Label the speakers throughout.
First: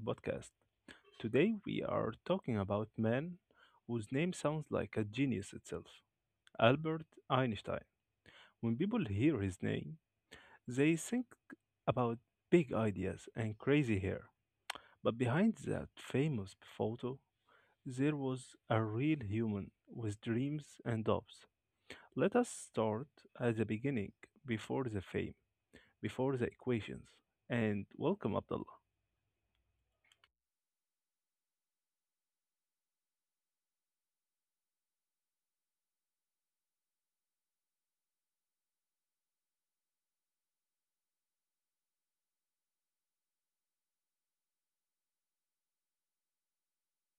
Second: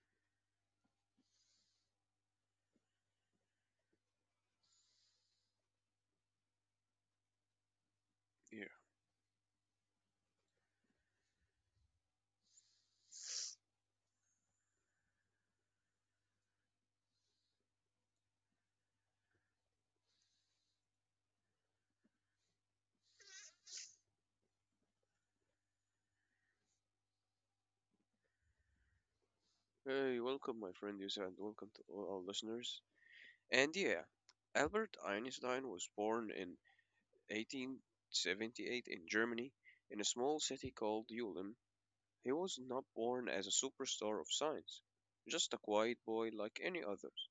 Speaker 1: podcast. Today, we are talking about man whose name sounds like a genius itself, Albert Einstein.
Speaker 2: Yeah.
Speaker 1: When people hear his name, they think about big ideas and crazy hair. But behind that famous photo, there was a real human with dreams and hopes. Let us start at the beginning, before the fame, before the equations. And welcome, Abdullah.
Speaker 2: Hey, welcome, my friend Yusuf, and welcome to all our listeners. And yeah, Albert Einstein was born in 1878 in Germany, in a small city called Ulm. He was not born as a superstar of science, just a quiet boy like any others.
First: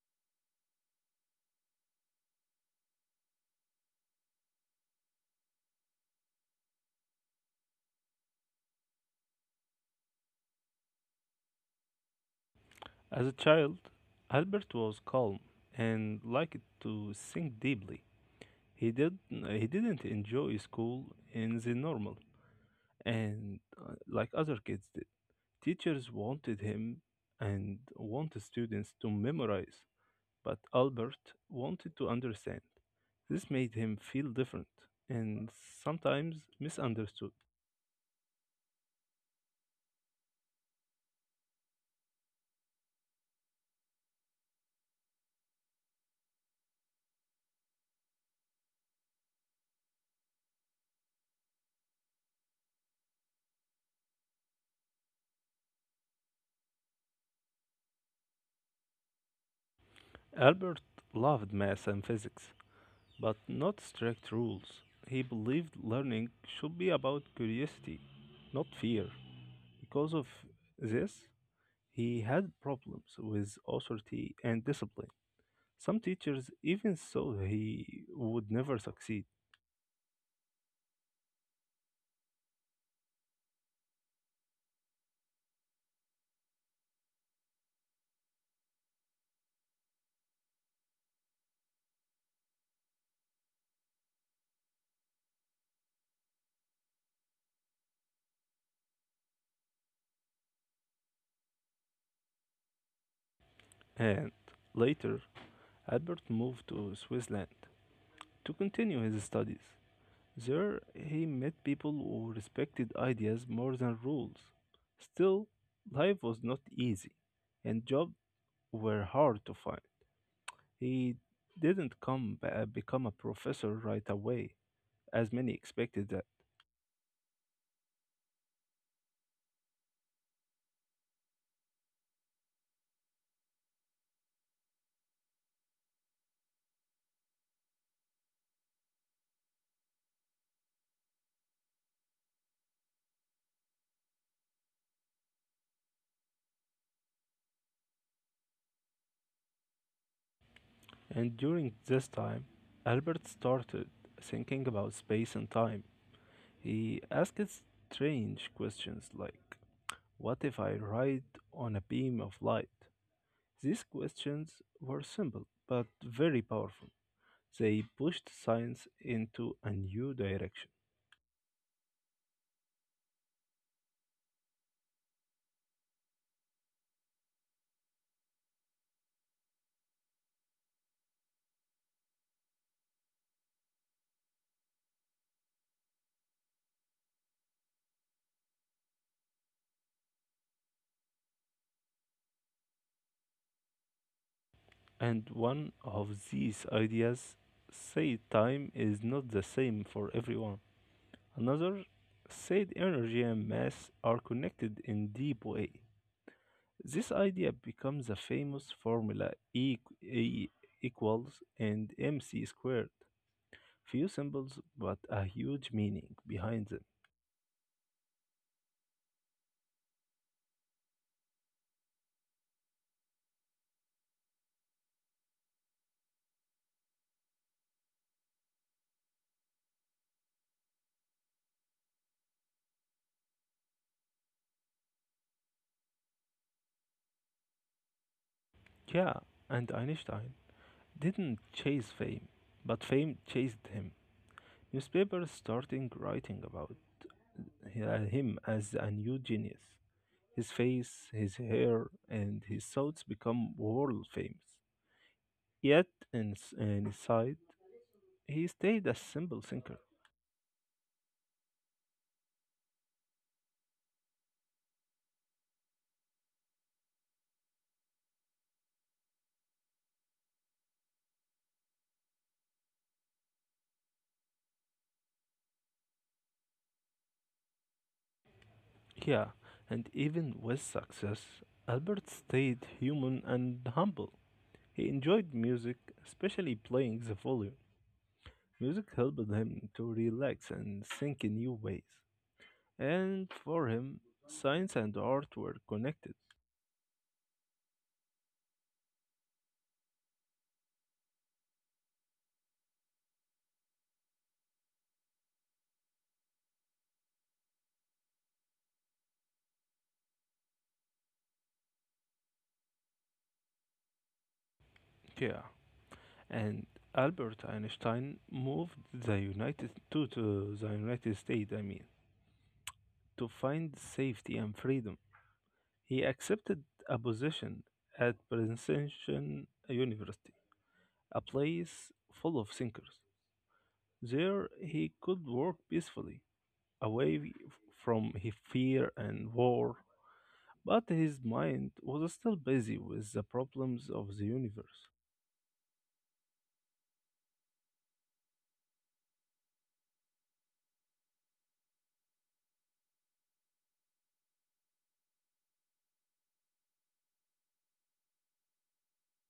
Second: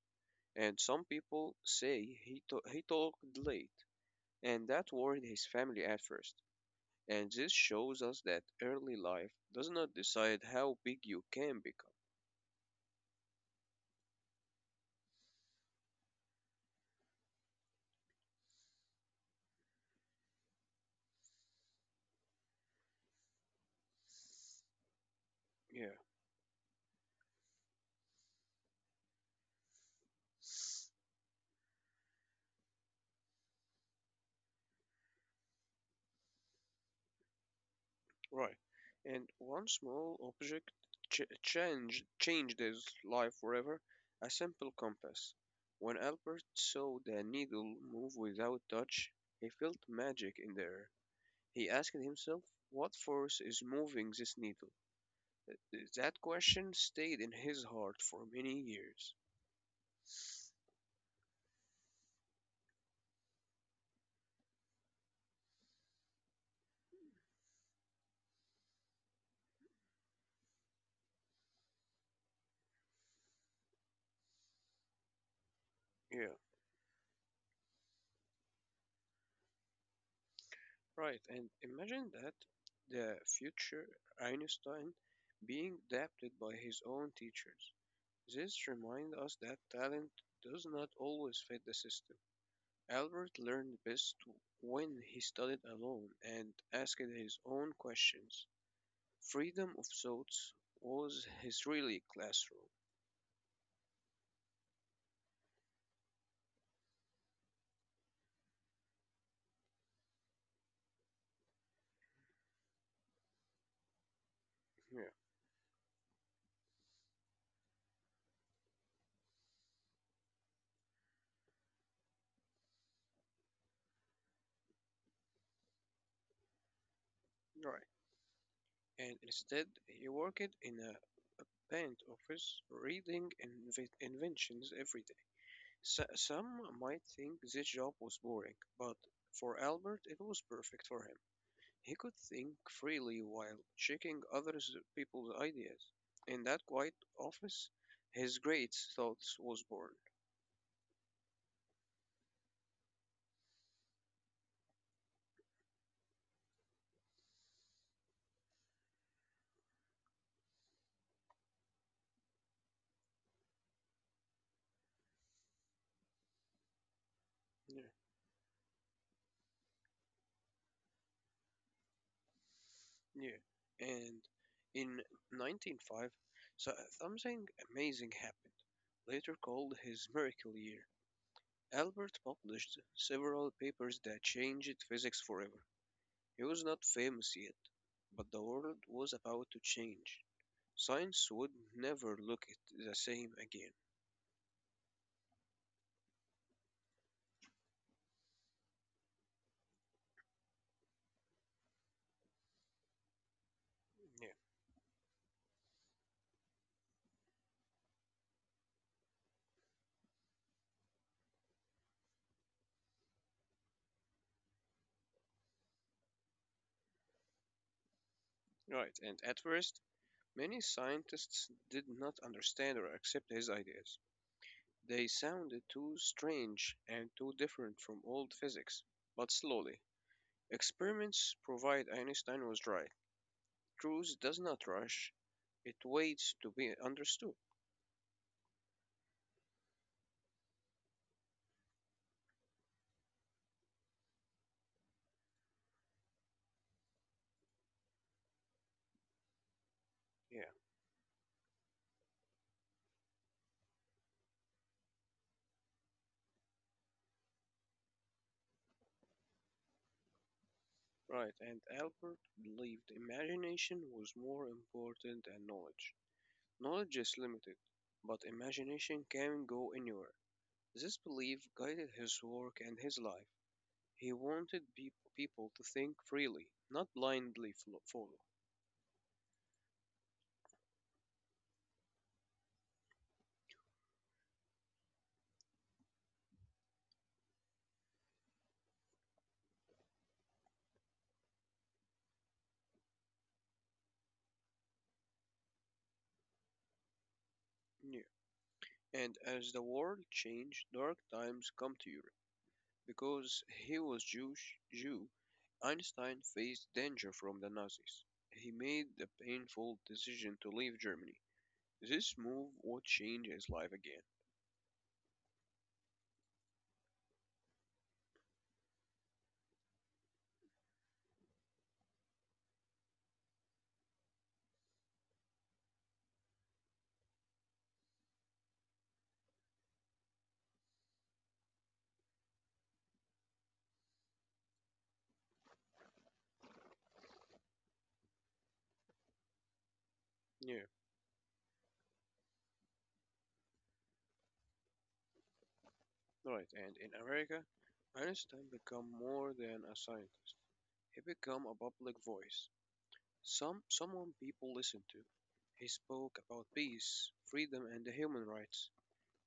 Speaker 2: And some people say he talked late, and that worried his family at first. And this shows us that early life does not decide how big you can become.
Speaker 1: As a child, Albert was calm and liked to think deeply. He didn't enjoy school in the normal and like other kids did.
Speaker 2: Yeah.
Speaker 1: Teachers wanted him and wanted students to memorize, but Albert wanted to understand. This made him feel different and sometimes misunderstood.
Speaker 2: Right. And one small object changed his life forever, a simple compass. When Albert saw the needle move without touch, he felt magic in the air. He asked himself, what force is moving this needle? That question stayed in his heart for many years.
Speaker 1: Albert loved math and physics, but not strict rules. He believed learning should be about curiosity, not fear. Because of this, he had problems with authority and discipline. Some
Speaker 2: Yeah,
Speaker 1: teachers even thought he would never succeed.
Speaker 2: right. And imagine that the future Einstein being adapted by his own teachers. This reminds us that talent does not always fit the system. Albert learned best when he studied alone and asked his own questions. Freedom of thoughts was his really classroom.
Speaker 1: And later, Albert moved to Switzerland to continue his studies. There, he met people who respected ideas more than rules.
Speaker 2: Yeah,
Speaker 1: Still, life was not easy, and job were hard to find. He didn't become a professor right away, as many expected that.
Speaker 2: right. And instead, he worked in a patent office reading inventions every day. Some might think this job was boring, but for Albert, it was perfect for him. He could think freely while checking other people's ideas. In that quiet office, his great thoughts was born.
Speaker 1: And during this time, Albert started thinking about space and time. He asked strange questions like, what if I ride on a beam of light? These questions were simple but very powerful. They
Speaker 2: Yeah.
Speaker 1: pushed science into a new direction.
Speaker 2: Yeah. And in 1905, so uh, something amazing happened, later called his miracle year. Albert published several papers that changed physics forever. He was not famous yet, but the world was about to change. Science would never look it the same again.
Speaker 1: And one of these ideas said time is not the same for everyone. Another said energy and mass are
Speaker 2: Yeah.
Speaker 1: connected in deep way. This idea becomes a famous formula E equals and mc squared. Few symbols but a huge meaning behind them.
Speaker 2: Right, and at first, many scientists did not understand or accept his ideas. They sounded too strange and too different from old physics. But slowly, experiments proved Einstein was right. Truth does not rush, it waits to be understood.
Speaker 1: Yeah, and Einstein didn't chase fame, but fame chased him. Newspapers starting writing about him as a new genius.
Speaker 2: Yeah,
Speaker 1: His face, his hair, and his thoughts become world famous. Yet, inside, he stayed a simple thinker.
Speaker 2: right, and Albert believed imagination was more important than knowledge. Knowledge is limited, but imagination can go anywhere. This belief guided his work and his life. He wanted people to think freely, not blindly follow.
Speaker 1: Yeah, and even with success, Albert stayed human and humble. He enjoyed music, especially playing the volume. Music helped him to relax and think in new ways. And for him, science and art were connected.
Speaker 2: Yeah. And as the world changed, dark times come to Europe. Because he was Jew, Einstein faced danger from the Nazis. He made the painful decision to leave Germany. This move would change his life again.
Speaker 1: Yeah, and Albert Einstein moved to the United States, I mean, to find safety and freedom. He accepted a position at Princeton University, a place full of thinkers. There he could work peacefully, away from his fear and war,
Speaker 2: Yeah,
Speaker 1: but his mind was still busy with the problems of the universe.
Speaker 2: right. And in America, Einstein became more than a scientist. He became a public voice, someone people listen to. He spoke about peace, freedom and the human rights.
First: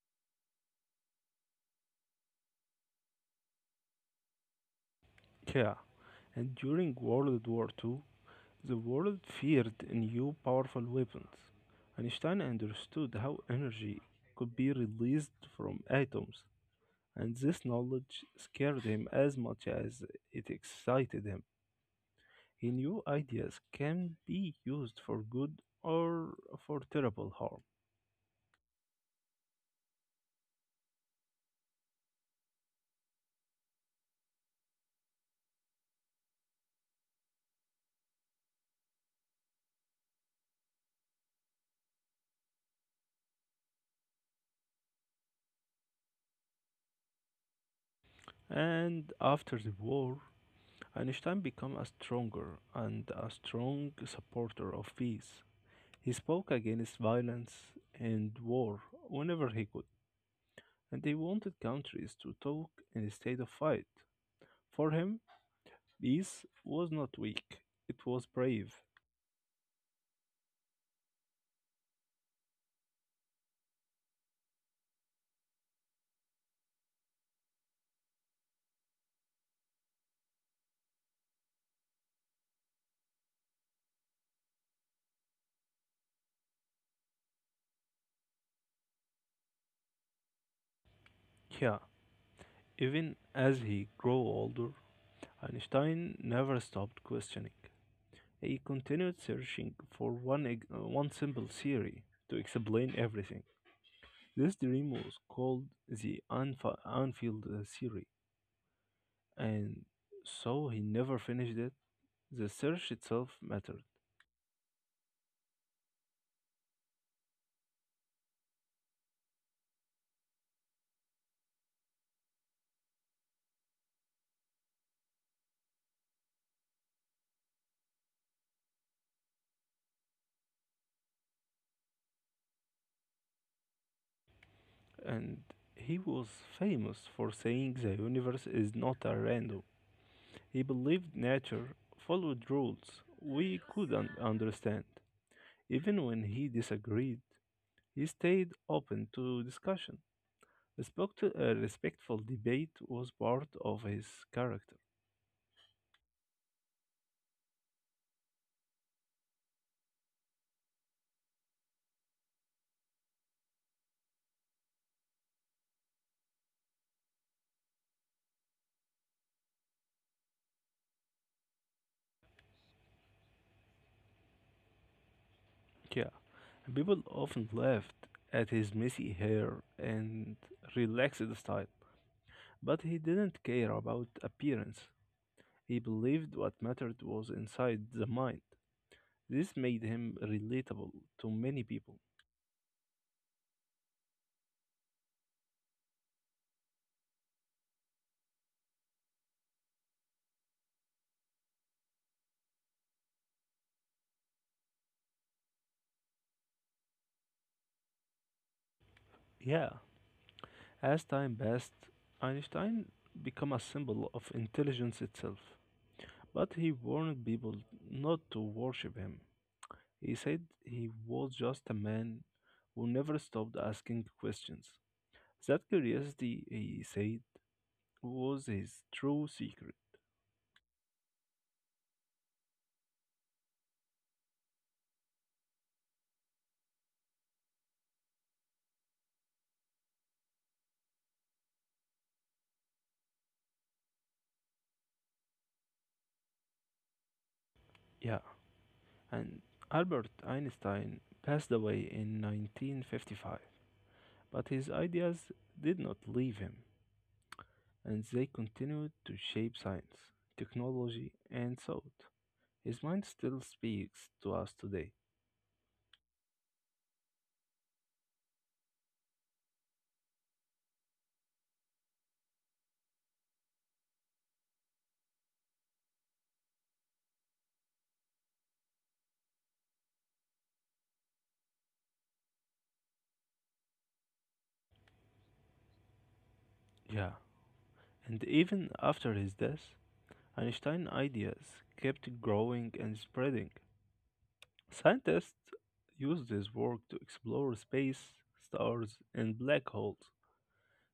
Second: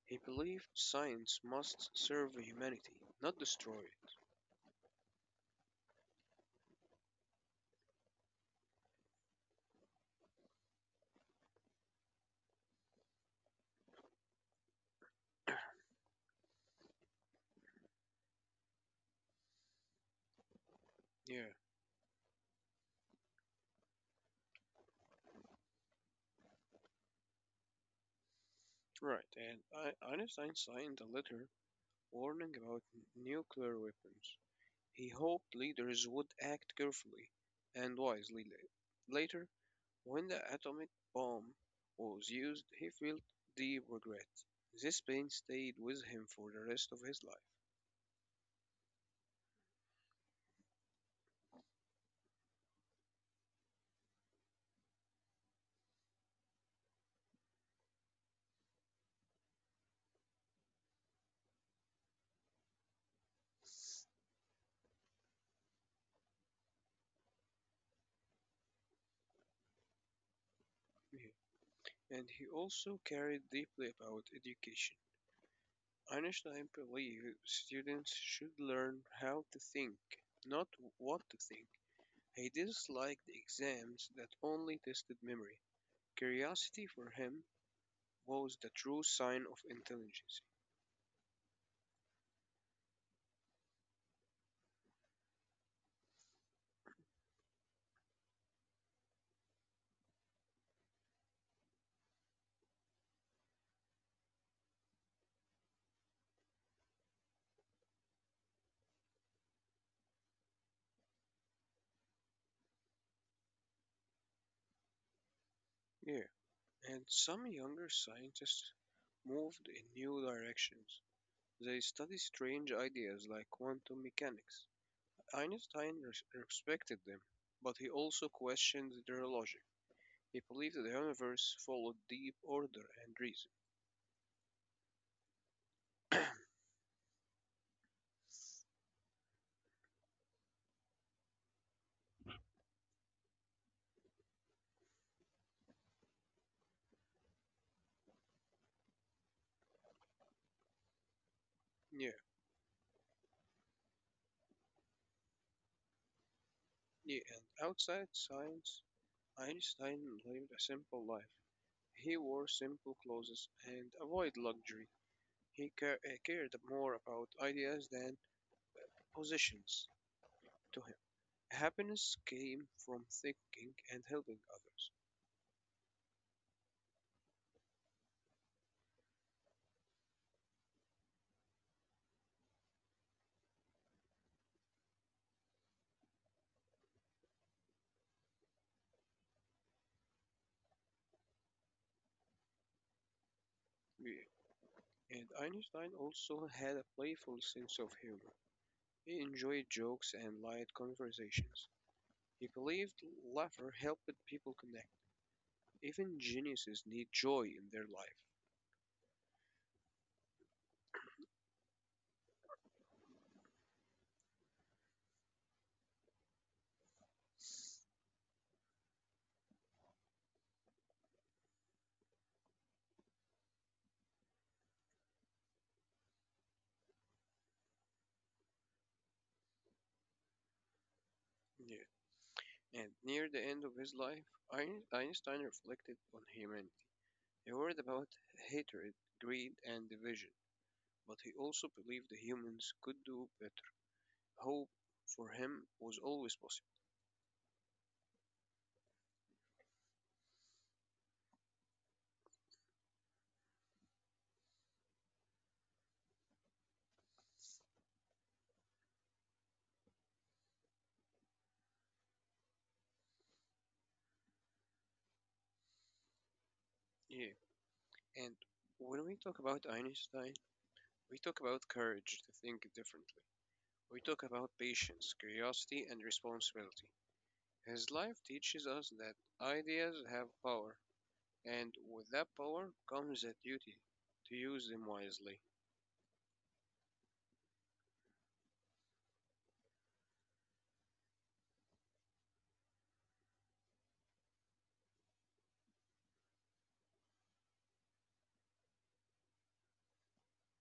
Speaker 2: He believed science must serve humanity, not destroy it.
Speaker 1: Yeah, and during World War Two. The world feared new powerful weapons. Einstein understood how energy could be released from atoms, and this knowledge scared him as much as it excited him.
Speaker 2: Yeah,
Speaker 1: He knew ideas can be used for good or for terrible harm.
Speaker 2: right. And Einstein signed a letter warning about nuclear weapons. He hoped leaders would act carefully and wisely. Later, when the atomic bomb was used, he felt deep regret. This pain stayed with him for the rest of his life.
Speaker 1: And after the war, Einstein became a strong supporter of peace. He spoke against violence and war whenever he could. And they wanted countries to talk instead of fight. For him, peace was not weak, it was brave.
Speaker 2: Yeah. And he also cared deeply about education. Einstein believed students should learn how to think, not what to think. He disliked exams that only tested memory. Curiosity for him was the true sign of intelligence.
Speaker 1: Yeah, even as he grew older, Einstein never stopped questioning. He continued searching for one simple theory to explain everything. This dream was called the Unfield theory, and so he never finished it. The search itself mattered.
Speaker 2: Yeah, and some younger scientists moved in new directions. They study strange ideas like quantum mechanics. Einstein respected them, but he also questioned their logic. He believed that the universe followed deep order and reason.
Speaker 1: And he was famous for saying the universe is not a random. He believed nature followed rules we couldn't understand. Even when he disagreed, he stayed open to discussion. Respectful
Speaker 2: Yeah.
Speaker 1: debate was part of his character.
Speaker 2: Yeah, and outside science, Einstein lived a simple life. He wore simple clothes and avoided luxury. He cared more about ideas than possessions to him. Happiness came from thinking and helping others.
Speaker 1: Yeah, people often laughed at his messy hair and relaxed style, but he didn't care about appearance. He believed what mattered was inside the mind. This made him relatable to many people.
Speaker 2: Yeah, and Einstein also had a playful sense of humor. He enjoyed jokes and light conversations. He believed laughter helped people connect. Even geniuses need joy in their life.
Speaker 1: Yeah, as time passed, Einstein became a symbol of intelligence itself. But he warned people not to worship him. He said he was just a man who never stopped asking questions. That curiosity, he said, was his true secret.
Speaker 2: Yeah. And near the end of his life, Einstein reflected on humanity. He worried about hatred, greed, and division, but he also believed the humans could do better. Hope for him was always possible.
Speaker 1: Yeah, and Albert Einstein passed away in 1955. But his ideas did not leave him, and they continued to shape science, technology, and thought. His mind still speaks to us today.
Speaker 2: Yeah, and when we talk about Einstein, we talk about courage to think differently. We talk about patience, curiosity, and responsibility. His life teaches us that ideas have power, and with that power comes a duty to use them wisely.
Speaker 1: Yeah. And even after his death, Einstein's ideas kept growing and spreading. Scientists used his work to explore space, stars, and black holes.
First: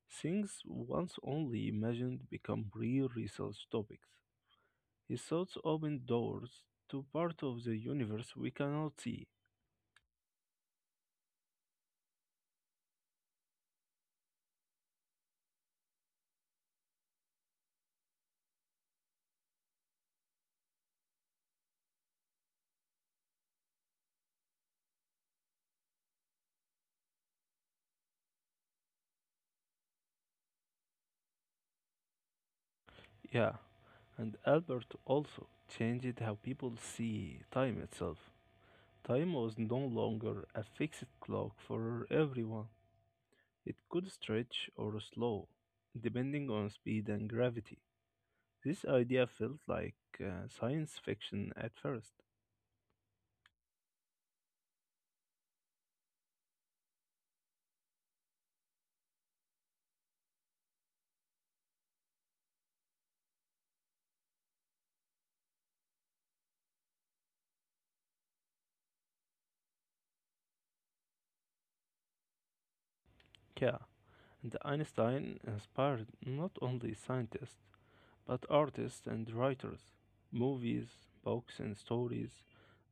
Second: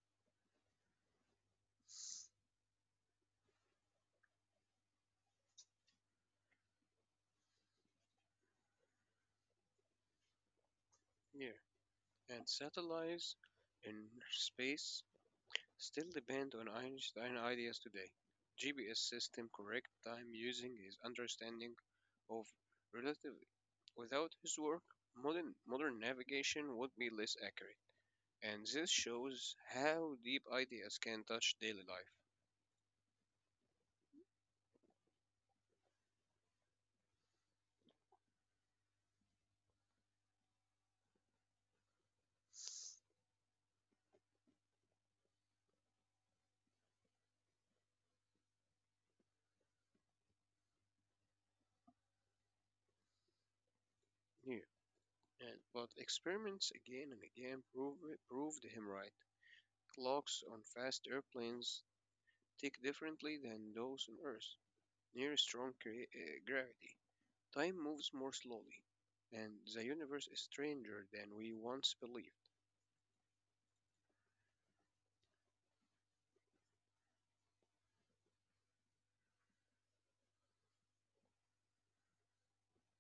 Speaker 1: Things once only imagined become real research topics. His thoughts opened doors to part of the universe we cannot see.
Speaker 2: Yeah. And satellites in space still depend on Einstein ideas today. GPS system correct time using his understanding of relativity. Without his work, modern navigation would be less accurate. And this shows how deep ideas can touch daily life.
Speaker 1: Yeah, and Albert also changed how people see time itself. Time was no longer a fixed clock for everyone. It could stretch or slow, depending on speed and gravity. This idea felt like science fiction at first.
Speaker 2: Yeah. And, but experiments again and again proved him right. Clocks on fast airplanes tick differently than those on Earth. Near strong gravity, time moves more slowly, and the universe is stranger than we once believed.
Speaker 1: Yeah, and Einstein inspired not only scientists, but artists and writers, movies, books, and stories,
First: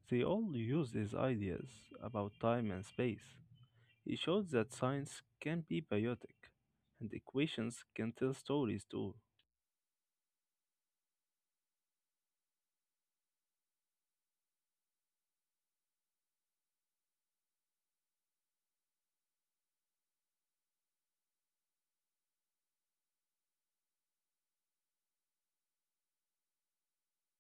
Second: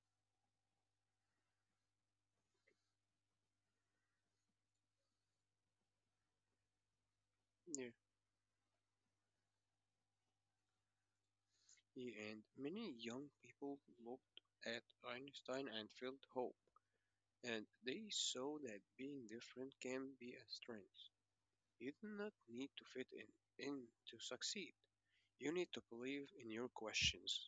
Speaker 1: they all use these ideas about time and space. He showed that science can be biotic, and equations
Speaker 2: Yeah.
Speaker 1: can tell stories too.
Speaker 2: Yeah, and many young people looked at Einstein and felt hope, and they saw that being different can be a strength. You do not need to in to succeed. You need to believe in your questions.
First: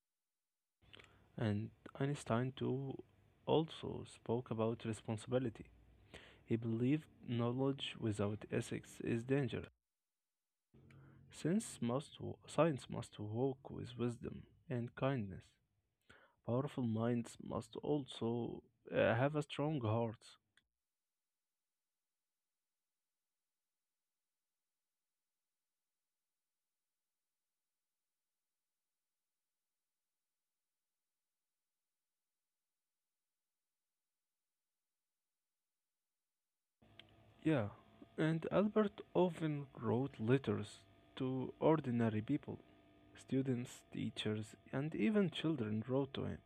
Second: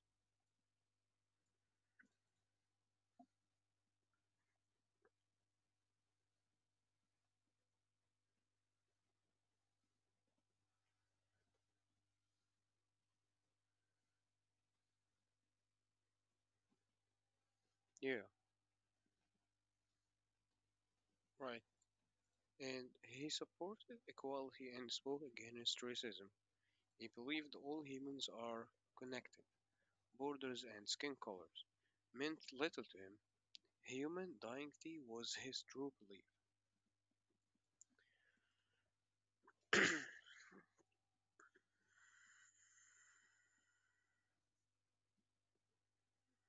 Speaker 1: And Einstein too also spoke about responsibility. He believed knowledge without ethics is dangerous, since science must walk with wisdom and kindness. Powerful minds must
Speaker 2: Yeah,
Speaker 1: also have a strong hearts.
Speaker 2: right. And he supported equality and spoke against racism. He believed all humans are connected, borders and skin colors meant little to him. Human dignity was his true belief.
Speaker 1: Yeah, and Albert often wrote letters to ordinary people. Students, teachers, and even children wrote to him.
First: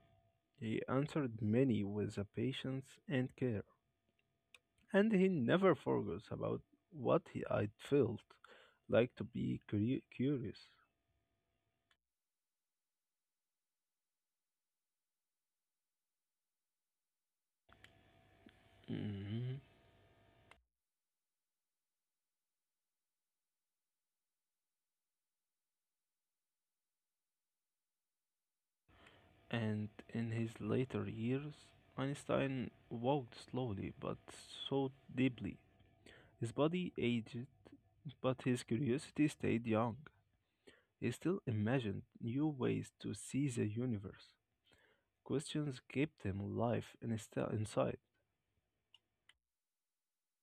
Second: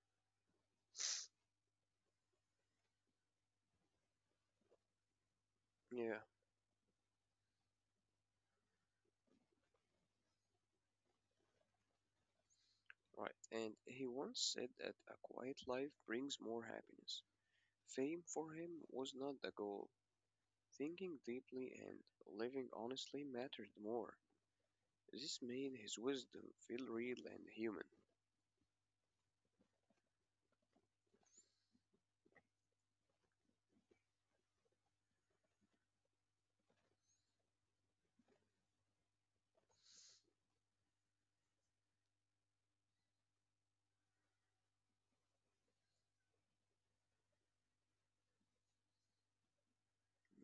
Speaker 1: He answered many with a patience and care, and he never
Speaker 2: Yeah,
Speaker 1: forgot about what he, I felt like to be curious.
Speaker 2: right. And he once said that a quiet life brings more happiness. Fame for him was not the
Speaker 1: Mhm.
Speaker 2: goal. Thinking deeply and living honestly mattered more. This made his wisdom feel real and human.
Speaker 1: And in his later years, Einstein walked slowly but thought deeply. His body aged, but his curiosity stayed young. He still imagined new ways to see the universe. Questions kept him alive and still inside.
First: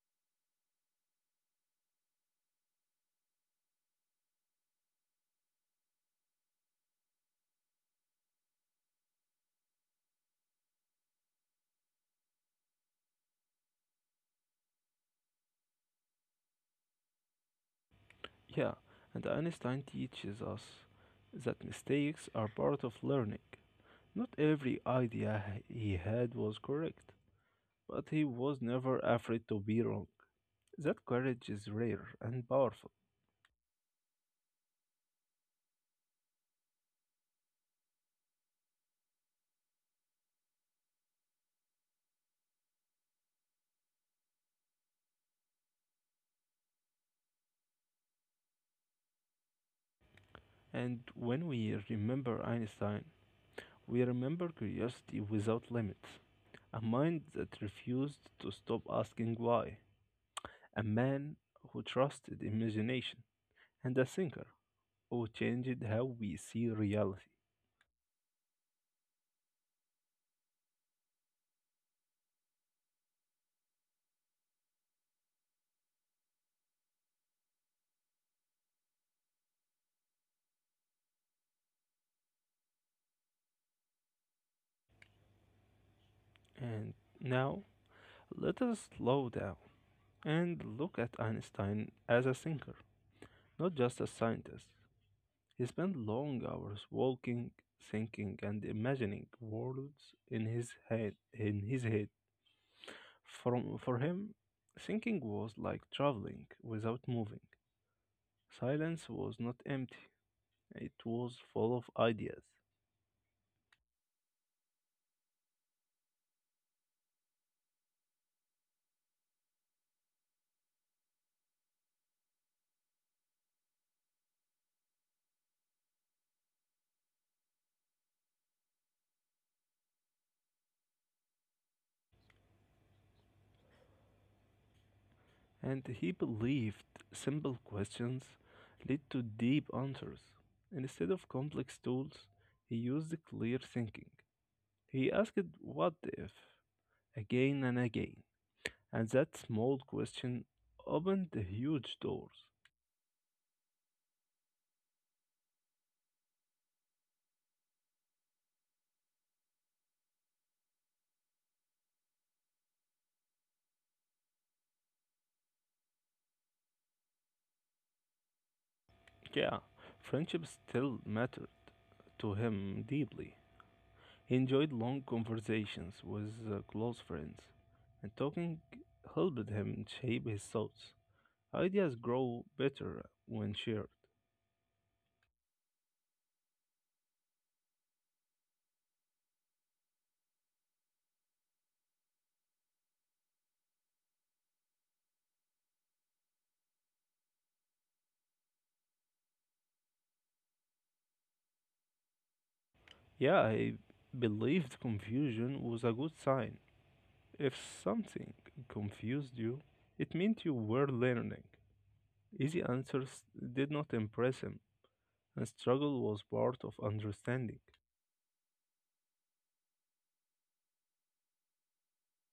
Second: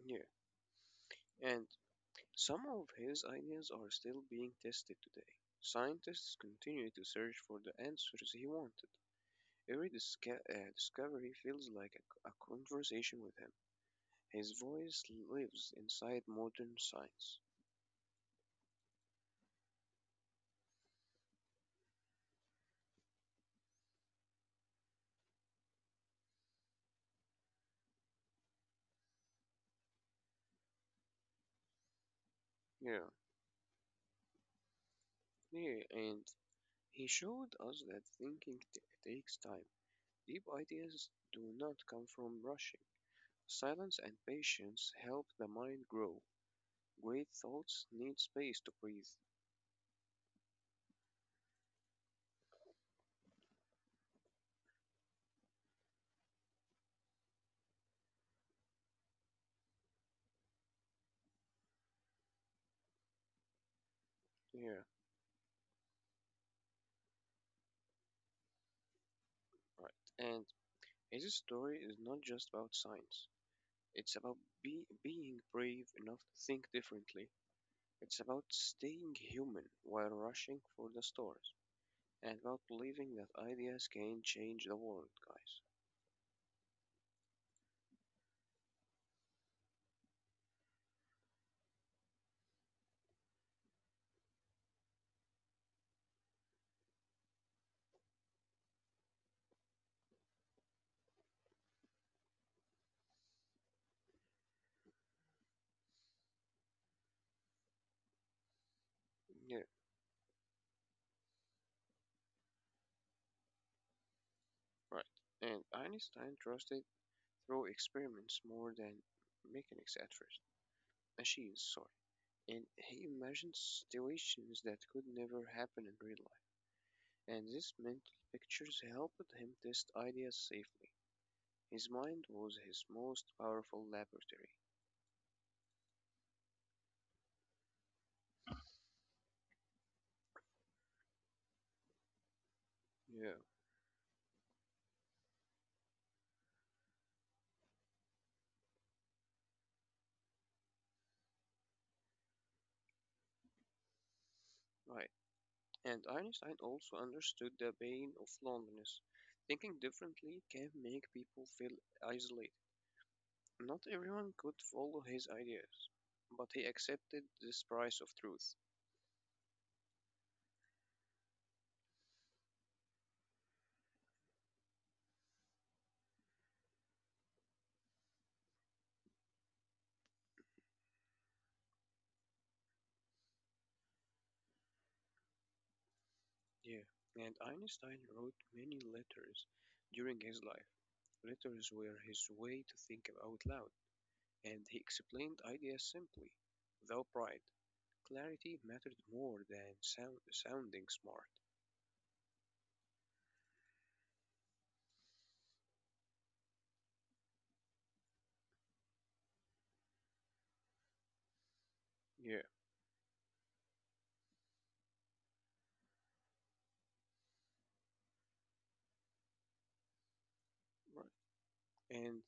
Speaker 2: Yeah, and some of his ideas are still being tested today. Scientists continue to search for the answers he wanted. Every discovery feels like a conversation with him. His voice lives inside modern science.
Speaker 1: Yeah, and Einstein teaches us that mistakes are part of learning. Not every idea he had was correct, but he was never afraid to be wrong. That courage is rare and powerful.
Speaker 2: Yeah, yeah, and he showed us that thinking takes time. Deep ideas do not come from rushing. Silence and patience help the mind grow. Great thoughts need space to breathe.
Speaker 1: And when we remember Einstein, we remember curiosity without limits, a mind that refused to stop asking why, a man who trusted imagination, and a thinker
Speaker 2: Yeah,
Speaker 1: who changed how we see reality.
Speaker 2: right. And his story is not just about science. It's about being brave enough to think differently. It's about staying human while rushing for the stores, and about believing that ideas can change the world, guys.
Speaker 1: And now, let us slow down and look at Einstein as a thinker, not just a scientist. He spent long hours walking, thinking, and imagining worlds in his head. From for him, thinking was like traveling without moving. Silence was not
Speaker 2: Yeah,
Speaker 1: empty; it was full of ideas,
Speaker 2: right. And Einstein trusted through experiments more than mechanics at first, machines, sorry. And he imagined situations that could never happen in real life. And these mental pictures helped him test ideas safely. His mind was his most powerful laboratory.
Speaker 1: and he believed simple questions lead to deep answers. Instead of complex tools, he used
Speaker 2: Yeah,
Speaker 1: clear thinking. He asked "What if?" again and again. And that small question opened huge doors.
Speaker 2: right. And Einstein also understood the pain of loneliness. Thinking differently can make people feel isolated. Not everyone could follow his ideas, but he accepted this price of truth.
Speaker 1: Yeah, friendship still mattered to him deeply. He enjoyed long conversations with close friends, and talking helped him shape his thoughts. Ideas grow better when shared.
Speaker 2: Yeah, and Einstein wrote many letters during his life. Letters were his way to think out loud, and he explained ideas simply, without pride. Clarity mattered more than sounding smart.
Speaker 1: Yeah, I believed confusion was a good sign. If something confused you, it meant you were learning.
Speaker 2: Yeah,
Speaker 1: Easy answers did not impress him. And struggle was part of understanding.
Speaker 2: right. And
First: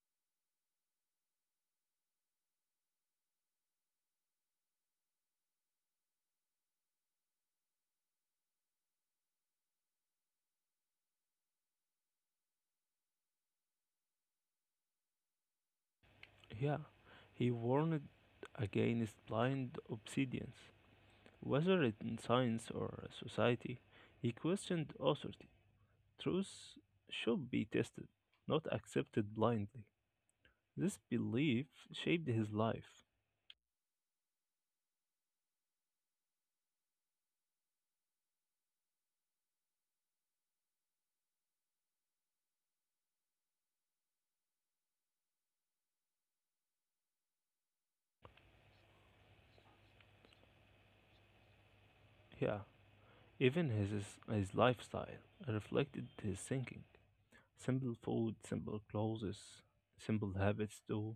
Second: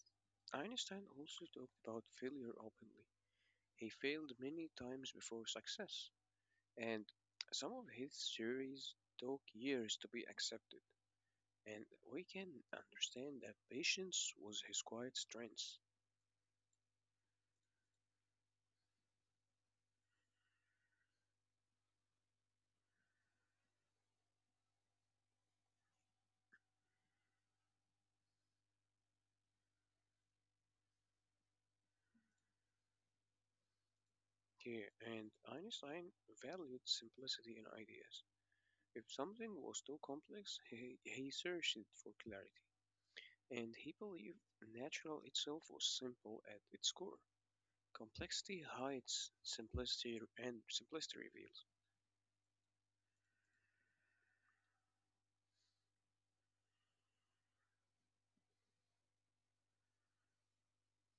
Speaker 2: Einstein also talked about failure openly. He failed many times before success, and some of his theories took years to be accepted. And we can understand that patience was his quiet strength
Speaker 1: Yeah, he warned against blind obedience, whether in science or society. He questioned authority. Truth should be tested, not accepted blindly. This belief shaped his life.
Speaker 2: here, and Einstein valued simplicity in ideas. If something was too complex, he searched for clarity, and he believed natural itself was simple at its core. Complexity hides, simplicity and simplicity reveals.
Speaker 1: Yeah, even his lifestyle reflected his thinking. Simple food, simple clothes, simple habits too.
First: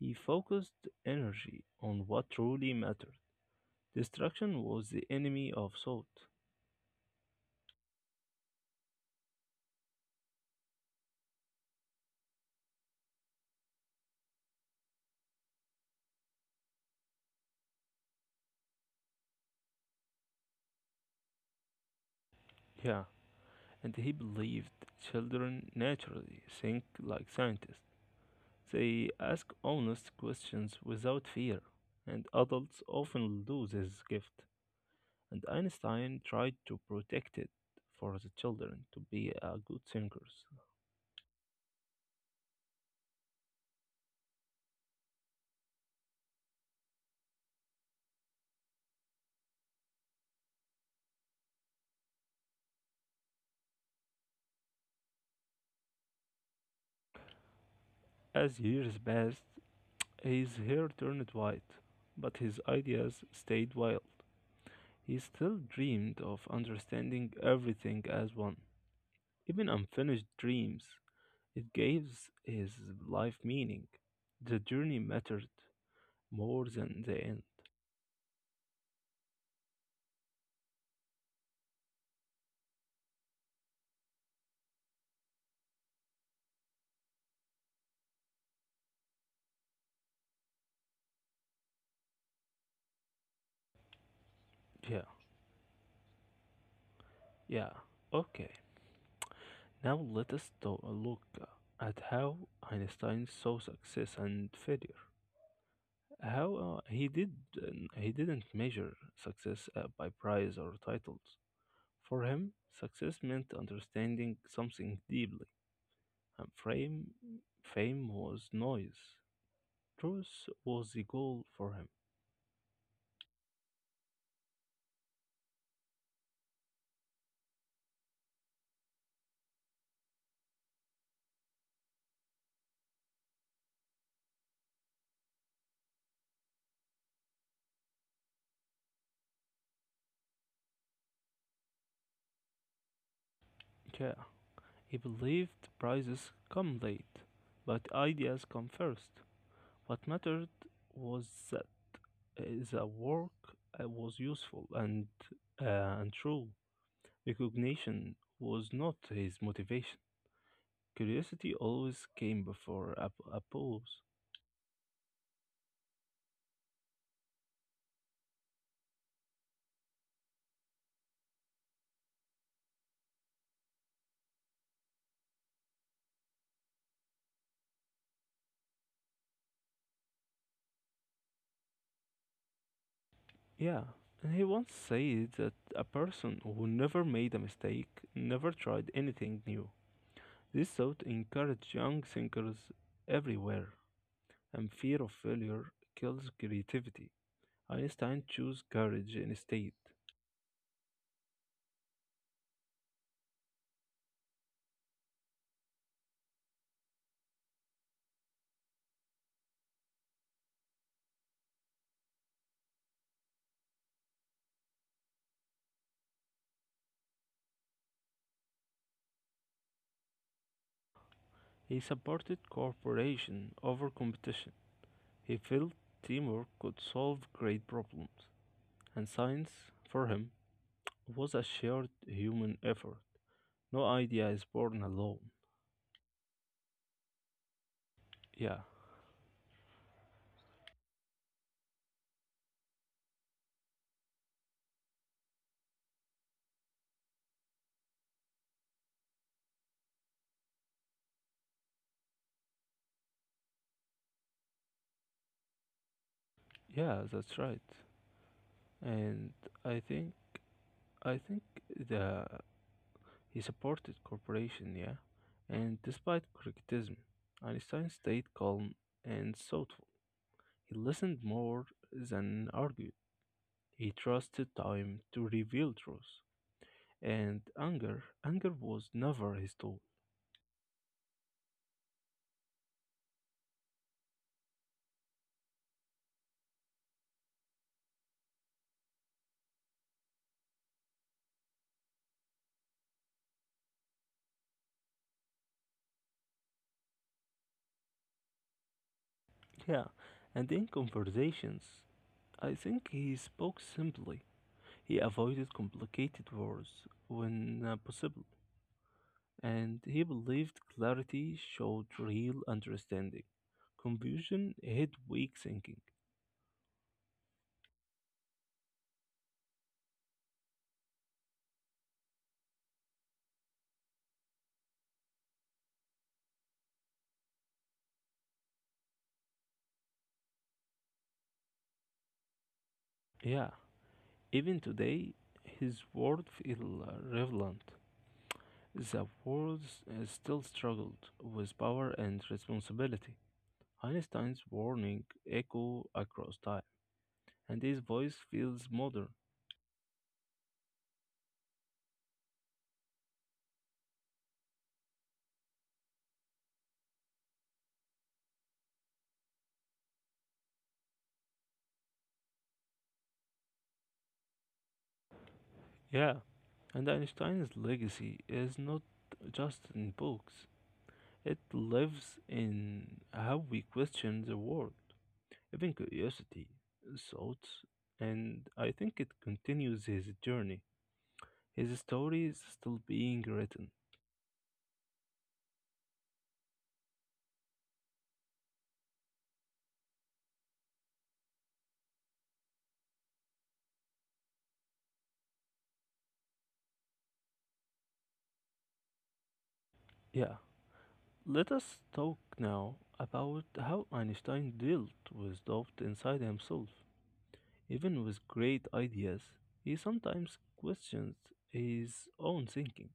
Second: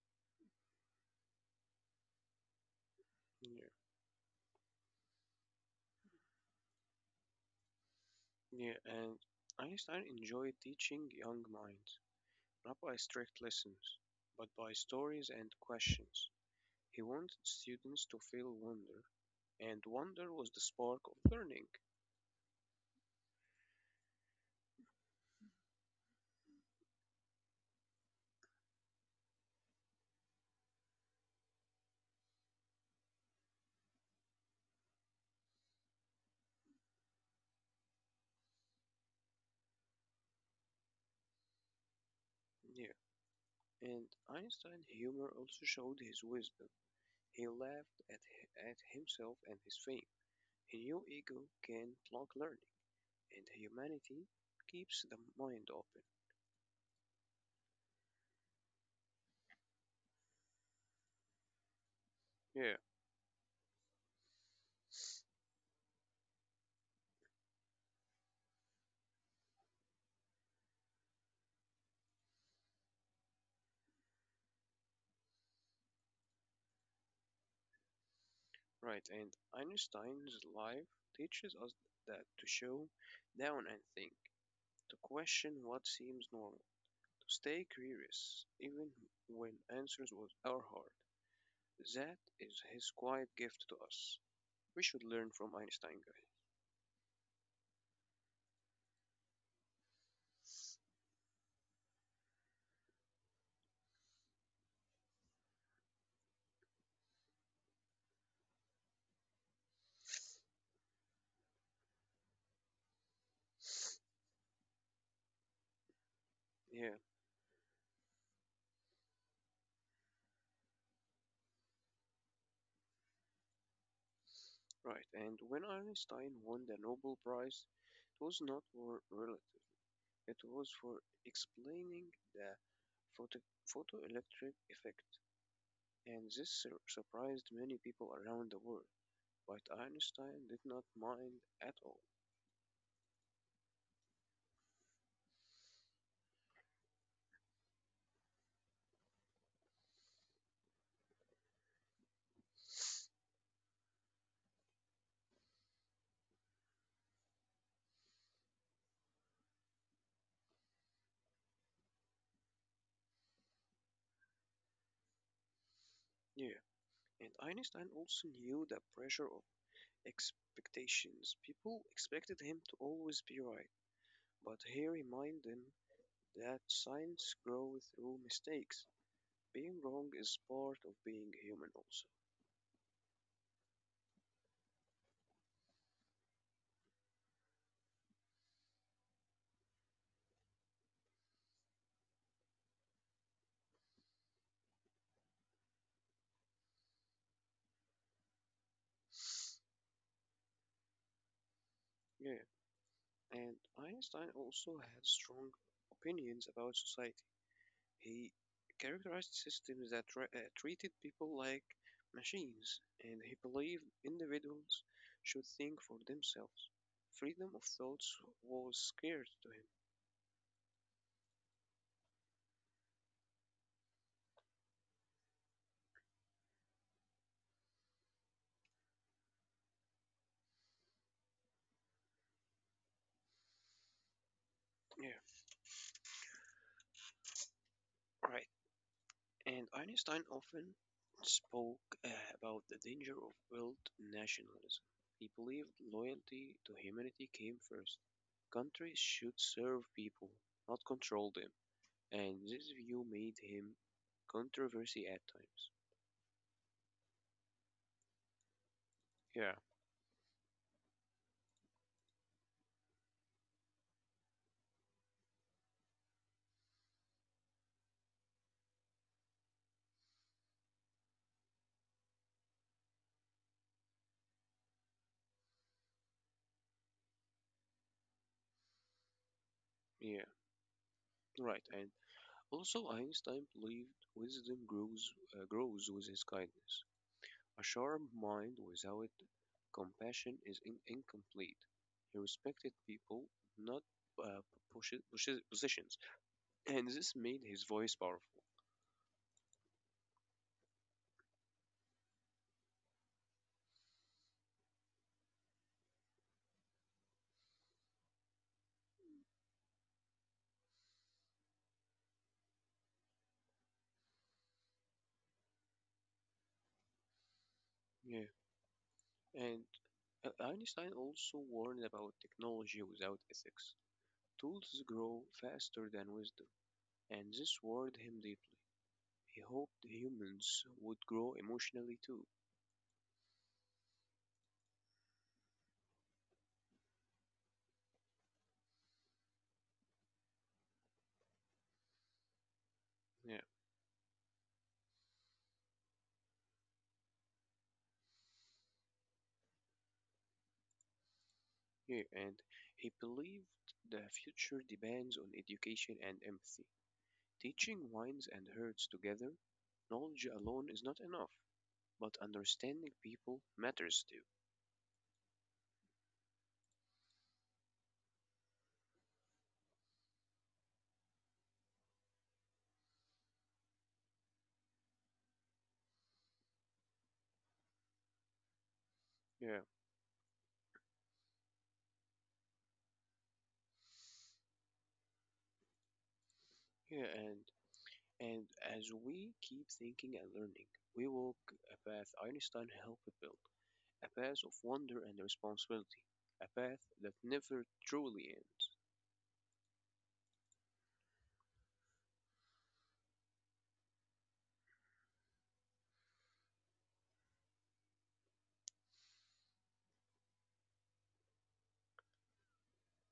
Speaker 1: He focused energy on what truly mattered.
Speaker 2: Yeah,
Speaker 1: Destruction was the enemy of thought.
Speaker 2: yeah, and Einstein enjoyed teaching young minds, not by strict lessons, but by stories and questions. He wanted students to feel wonder, and wonder was the spark of learning.
Speaker 1: Yeah, and he believed children naturally think like scientists. They ask honest questions without fear, and adults often lose this gift. And Einstein tried to protect it for the children to be good thinkers.
Speaker 2: Yeah, and Einstein's humor also showed his wisdom. He laughed at, at himself and his fame. He knew ego can block learning, and humanity keeps the mind open.
Speaker 1: As years passed, his hair turned white, but his
Speaker 2: Yeah.
Speaker 1: ideas stayed wild. He still dreamed of understanding everything as one, even unfinished dreams. It gave his life meaning. The journey mattered more than the end.
Speaker 2: Right, and Einstein's life teaches us that to show down and think, to question what seems normal, to stay curious even when are hard. That is his quiet gift to us. We should
Speaker 1: Yeah,
Speaker 2: learn from Einstein, guys.
Speaker 1: yeah. Okay, now let us look at how Einstein saw success and failure. How he didn't measure success by prize or titles. For him, success meant understanding something deeply, and
Speaker 2: Yeah,
Speaker 1: fame was noise. Truth was the goal for him.
Speaker 2: right. And when Einstein won the Nobel Prize, it was not for relative. It was for explaining the photoelectric effect, and this surprised many people around the world. But Einstein did not mind at all.
Speaker 1: Yeah, he believed prizes come late, but ideas come first. What mattered was that uh, the work was useful and true. Recognition was not his motivation. Curiosity always came before applause.
Speaker 2: Yeah, and Einstein also knew the pressure of expectations. People expected him to always be right, but he reminded them that science grows through mistakes. Being wrong is part of being human, also.
Speaker 1: Yeah, and he once said that a person who never made a mistake never tried anything new. This thought encouraged young thinkers everywhere. And fear of failure kills creativity. Einstein chose courage instead.
Speaker 2: Yeah, and Einstein also had strong opinions about society. He characterized systems that treated people like machines, and he believed individuals should think for themselves. Freedom of thoughts was scarce to him.
Speaker 1: He supported cooperation over competition. He felt teamwork could solve great problems, and science, for him, was a shared human effort. No idea is born
Speaker 2: Yeah,
Speaker 1: alone.
Speaker 2: right.
Speaker 1: Yeah,
Speaker 2: And Einstein often spoke uh, about the danger of world nationalism. He believed loyalty to humanity came first. Countries should serve people, not control them, and this view made him controversy at times.
Speaker 1: yeah, that's right. And
Speaker 2: Yeah,
Speaker 1: I think, I think the he supported cooperation. Yeah, and despite criticism, Einstein stayed calm and thoughtful. He listened more than argued. He trusted time to reveal truth. And anger was never his tool.
Speaker 2: yeah, right. And also, Einstein believed wisdom grows with his kindness. A sharp mind without compassion is incomplete. He respected people, not uh, positions, and this made his voice powerful.
Speaker 1: Yeah, and in conversations, I think he spoke simply. He avoided complicated words when possible, and he believed clarity showed real understanding. Confusion hid weak thinking.
Speaker 2: Yeah, and Einstein also warned about technology without ethics. Tools grow faster than wisdom, and this worried him deeply. He hoped humans would grow emotionally too.
Speaker 1: Yeah, even today, his words feel relevant. The world still struggled with power and responsibility.
Speaker 2: Yeah.
Speaker 1: Einstein's warning echo across time, and his voice feels modern.
Speaker 2: Yeah, and he believed the future depends on education and empathy. Teaching wins and hurts together, knowledge alone is not enough, but understanding people matters too.
Speaker 1: Yeah, and Einstein's legacy is not just in books. It lives in how we question the world, even curiosity, thoughts, and I think it
Speaker 2: Yeah,
Speaker 1: continues his journey. His story is still being written.
Speaker 2: yeah, and as we keep thinking and learning, we walk a path Einstein helped build, a path of wonder and responsibility, a path that never truly ends.
Speaker 1: Yeah, let us talk now about how Einstein dealt with doubt inside himself. Even with great ideas, he sometimes questions his own thinking.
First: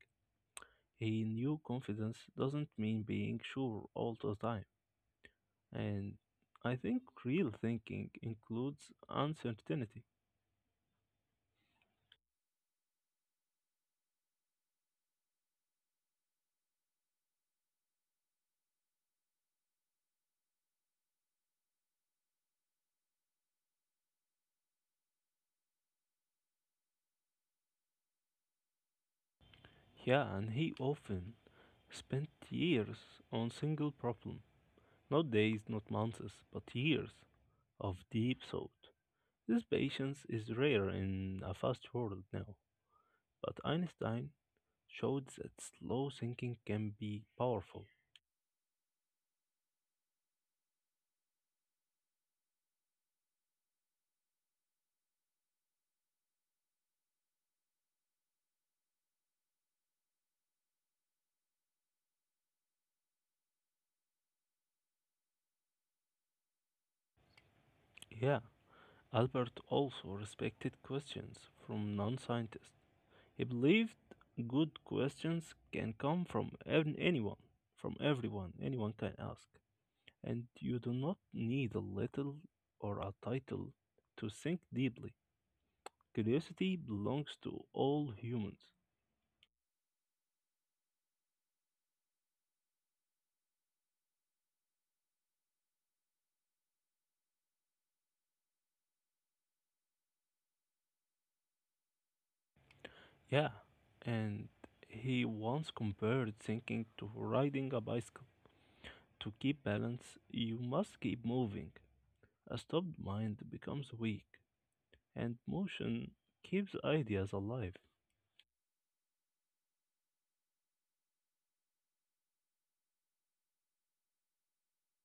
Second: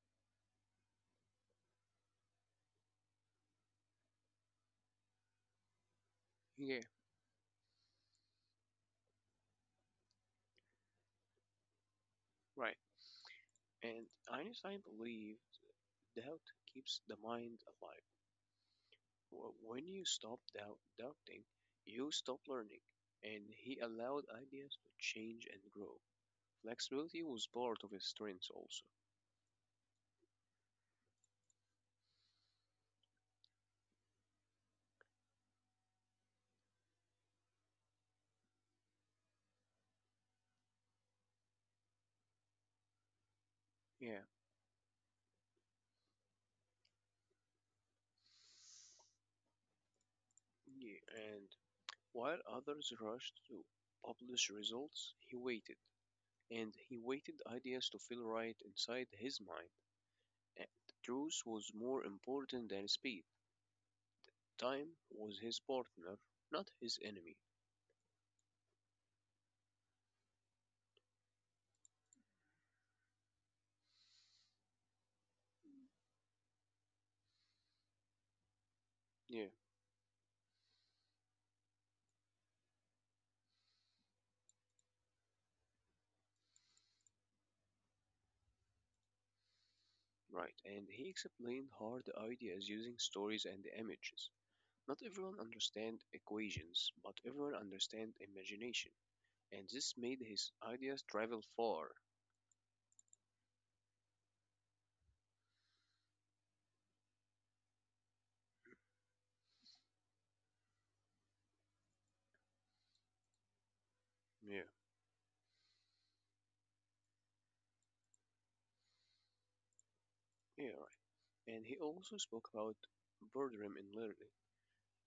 Speaker 1: He knew confidence doesn't mean being sure all the time, and I
Speaker 2: Yeah,
Speaker 1: think real thinking includes uncertainty.
Speaker 2: right. And Einstein believed doubt keeps the mind alive. When you stop doubting, you stop learning, and he allowed ideas to change and grow. Flexibility was part of his strengths also.
Speaker 1: Yeah, and he often spent years on single problem, not days, not months, but years of deep thought. This patience is rare in a fast world now, but Einstein
Speaker 2: Yeah,
Speaker 1: showed that slow thinking can be powerful.
Speaker 2: yeah. And while others rushed to publish results, he waited, and he waited ideas to feel right inside his mind. And truth was more important than speed. Time was his partner, not his enemy.
Speaker 1: Yeah, Albert also respected questions from non scientists. He believed good questions can come from anyone, from everyone, anyone can ask.
Speaker 2: Yeah,
Speaker 1: And you do not need a little or a title to think deeply. Curiosity belongs to all humans.
Speaker 2: right. And he explained hard ideas using stories and images. Not everyone understand equations, but everyone understand imagination, and this made his ideas travel far.
Speaker 1: Yeah, and he once compared thinking to riding a bicycle. To keep balance, you must keep moving. A stopped mind becomes weak,
Speaker 2: Yeah,
Speaker 1: and motion keeps ideas alive.
Speaker 2: yeah, right. And he also spoke about boredom in learning.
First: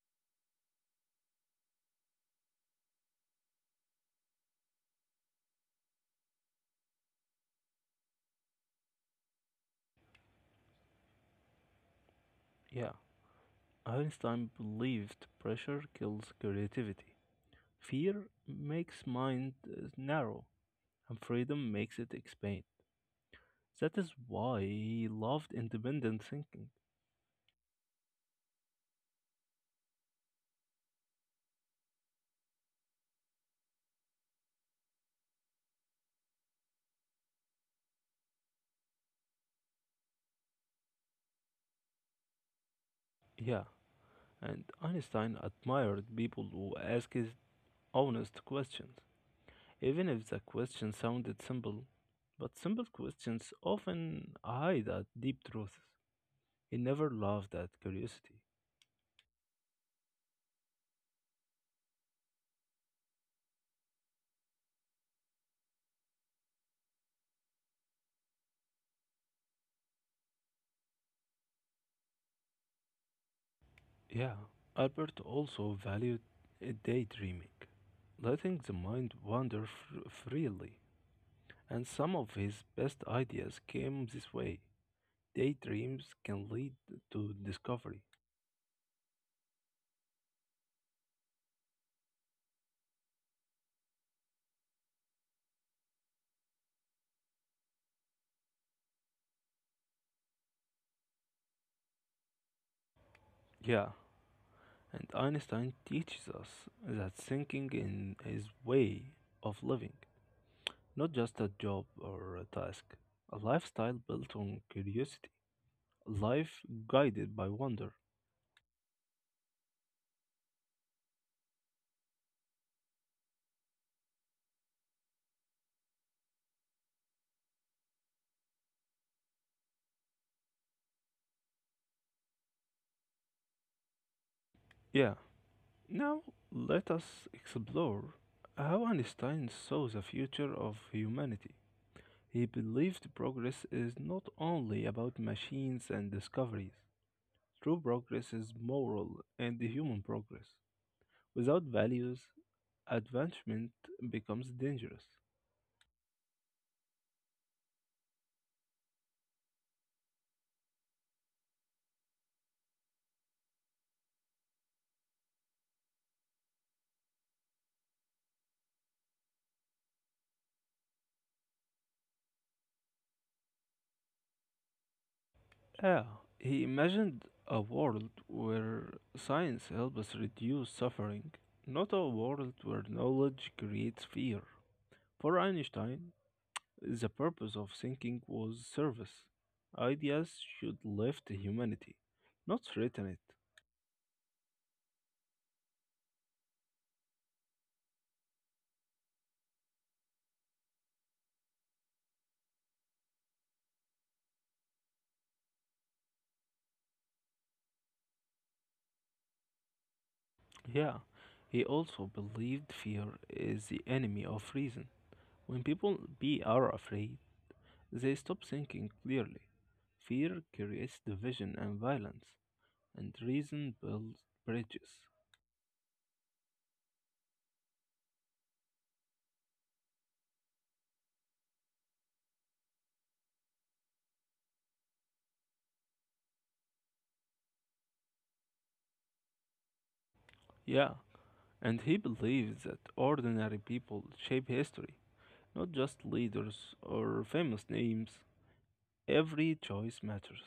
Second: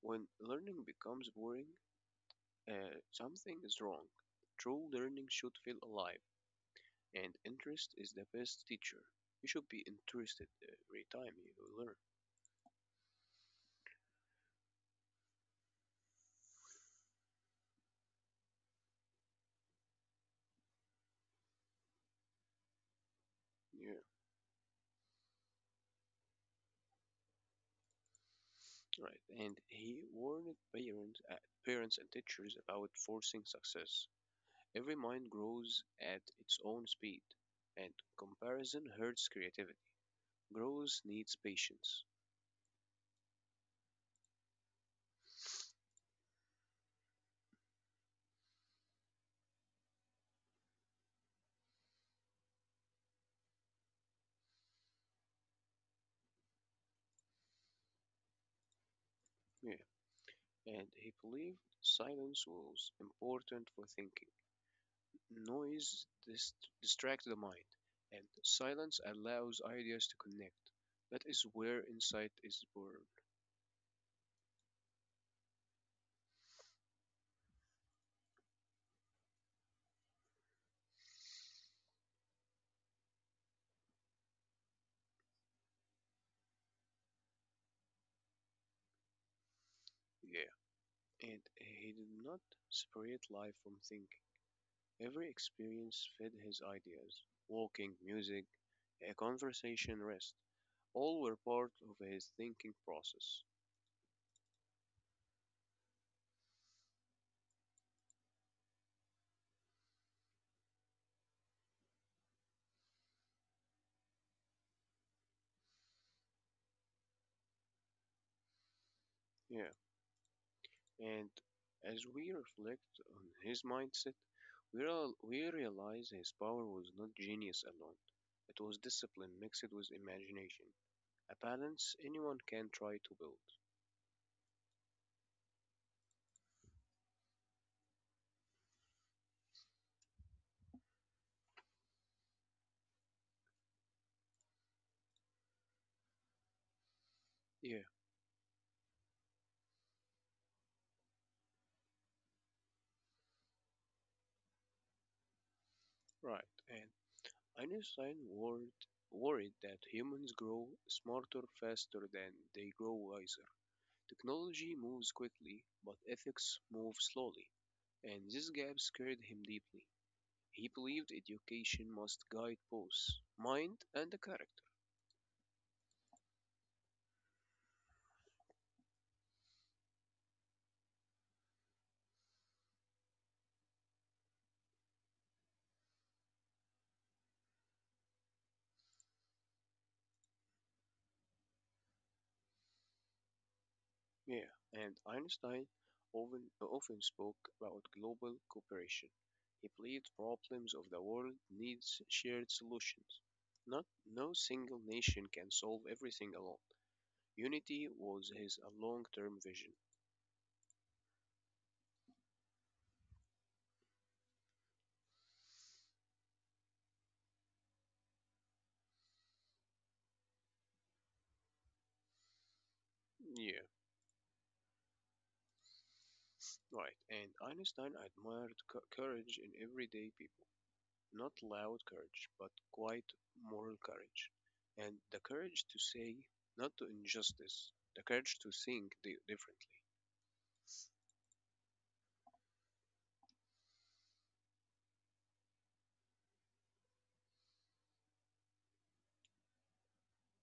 Speaker 2: When learning becomes boring, something is wrong. True learning should feel alive, and interest is the best teacher. You should be interested every time you learn.
Speaker 1: Yeah, Einstein believed pressure kills creativity. Fear makes mind narrow, and freedom makes it expand. That
Speaker 2: Yeah,
Speaker 1: is why he loved independent thinking.
Speaker 2: right. And he warned parents and teachers about forcing success. Every mind grows at its own speed, and comparison hurts creativity. Growth needs patience.
Speaker 1: Yeah, and Einstein admired people who asked honest questions, even if the question sounded simple. But simple questions often hide a deep truths. He never loved that curiosity.
Speaker 2: Yeah. And he believed silence was important for thinking. Noise dist- distracts the mind, and silence allows ideas to connect. That is where insight is born.
Speaker 1: Yeah, Albert also valued daydreaming, letting the mind wander freely, and some of his best ideas came this way. Daydreams can lead to discovery.
Speaker 2: Yeah. And he did not separate life from thinking. Every experience fed his ideas. Walking, music, a conversation, rest. All were part of his thinking process.
Speaker 1: Yeah, and Einstein teaches us that thinking in is way of living. Not just a job or a task, a lifestyle built on curiosity, a life guided by wonder.
Speaker 2: Yeah. And as we reflect on his mindset, we realize his power was not genius alone. It was discipline mixed with imagination, a balance anyone can try to build.
Speaker 1: Yeah, now let us explore how Einstein saw the future of humanity. He believed progress is not only about machines and discoveries. True
Speaker 2: Yeah,
Speaker 1: progress is moral and human progress. Without values, advancement becomes dangerous.
Speaker 2: right. And Einstein worried, worried that humans grow smarter faster than they grow wiser. Technology moves quickly, but ethics move slowly, and this gap scared him deeply. He believed education must guide both mind and the character.
Speaker 1: Yeah, he imagined a world where science helps us reduce suffering, not a world where knowledge creates fear. For Einstein, the purpose of thinking was service. Ideas should lift humanity, not threaten it.
Speaker 2: Yeah, and Einstein often spoke about global cooperation. He believed problems of the world needs shared solutions. Not No single nation can solve everything alone. Unity was his long-term vision.
Speaker 1: Yeah, he also believed fear is the enemy of reason. When people be are afraid, they stop thinking clearly. Fear creates division and violence, and
Speaker 2: Yeah.
Speaker 1: reason builds bridges.
Speaker 2: Right, and Einstein admired courage in everyday people. Not loud courage, but quiet moral courage. And the courage to say not to injustice, the courage to think differently.
Speaker 1: Yeah, and he believes that ordinary people shape history, not just leaders or famous names. Every choice matters.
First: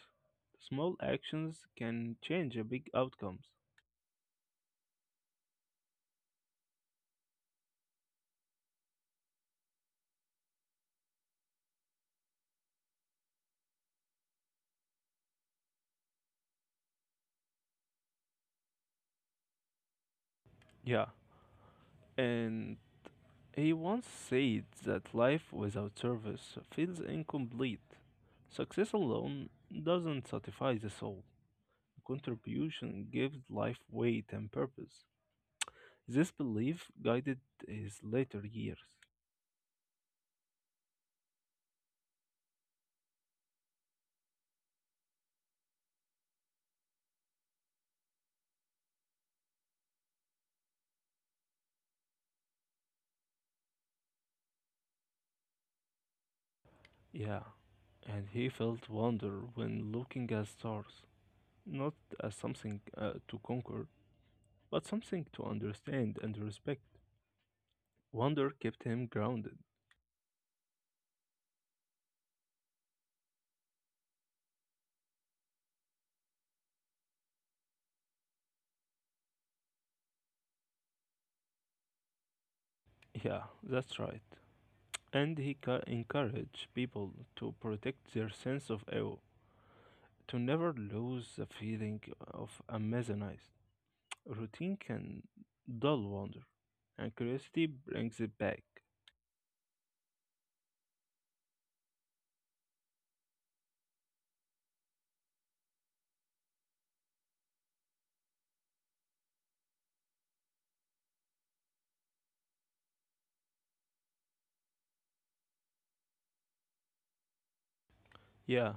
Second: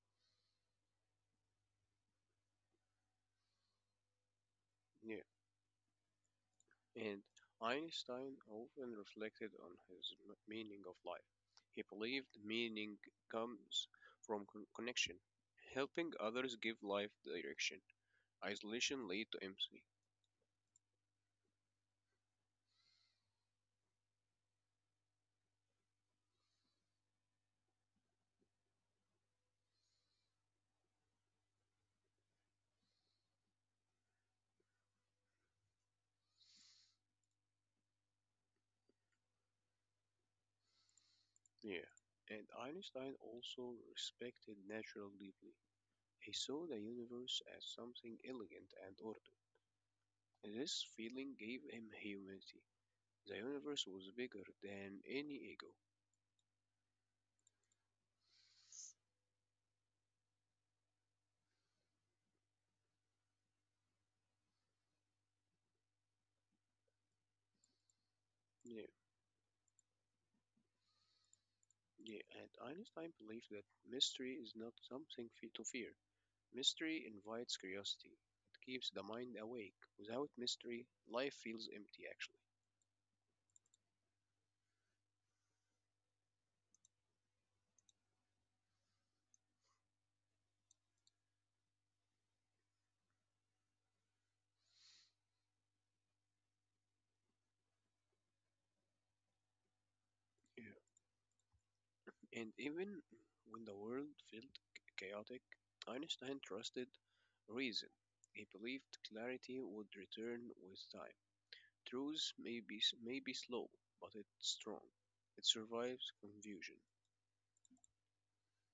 Speaker 1: Small actions can change a big outcomes.
Speaker 2: Yeah. And Einstein often reflected on meaning of life. He believed meaning comes from connection, helping others give life direction. Isolation lead to empathy,
Speaker 1: Yeah, and he once said that life without service feels incomplete. Success alone doesn't satisfy the soul. Contribution gives life weight and purpose. This belief guided his later years.
Speaker 2: Yeah. And Einstein also respected natural deeply. He saw the universe as something elegant and ordered. This feeling gave him humanity. The universe was bigger than any ego.
Speaker 1: Yeah, and he felt wonder when looking at stars, not as something to conquer, but something to understand and respect. Wonder
Speaker 2: Yeah,
Speaker 1: kept him grounded.
Speaker 2: yeah. And Einstein believed that mystery is not something to fear. Mystery invites curiosity. It keeps the mind awake. Without mystery, life feels empty, actually.
Speaker 1: Yeah, that's right. And he encouraged people to protect their sense of awe, to never lose the feeling of amazement. Routine can dull wonder, and curiosity brings it back.
Speaker 2: Yeah. And even when the world felt chaotic, Einstein trusted reason. He believed clarity would return with time. Truth may be slow, but it's strong. It survives confusion.
Speaker 1: Yeah,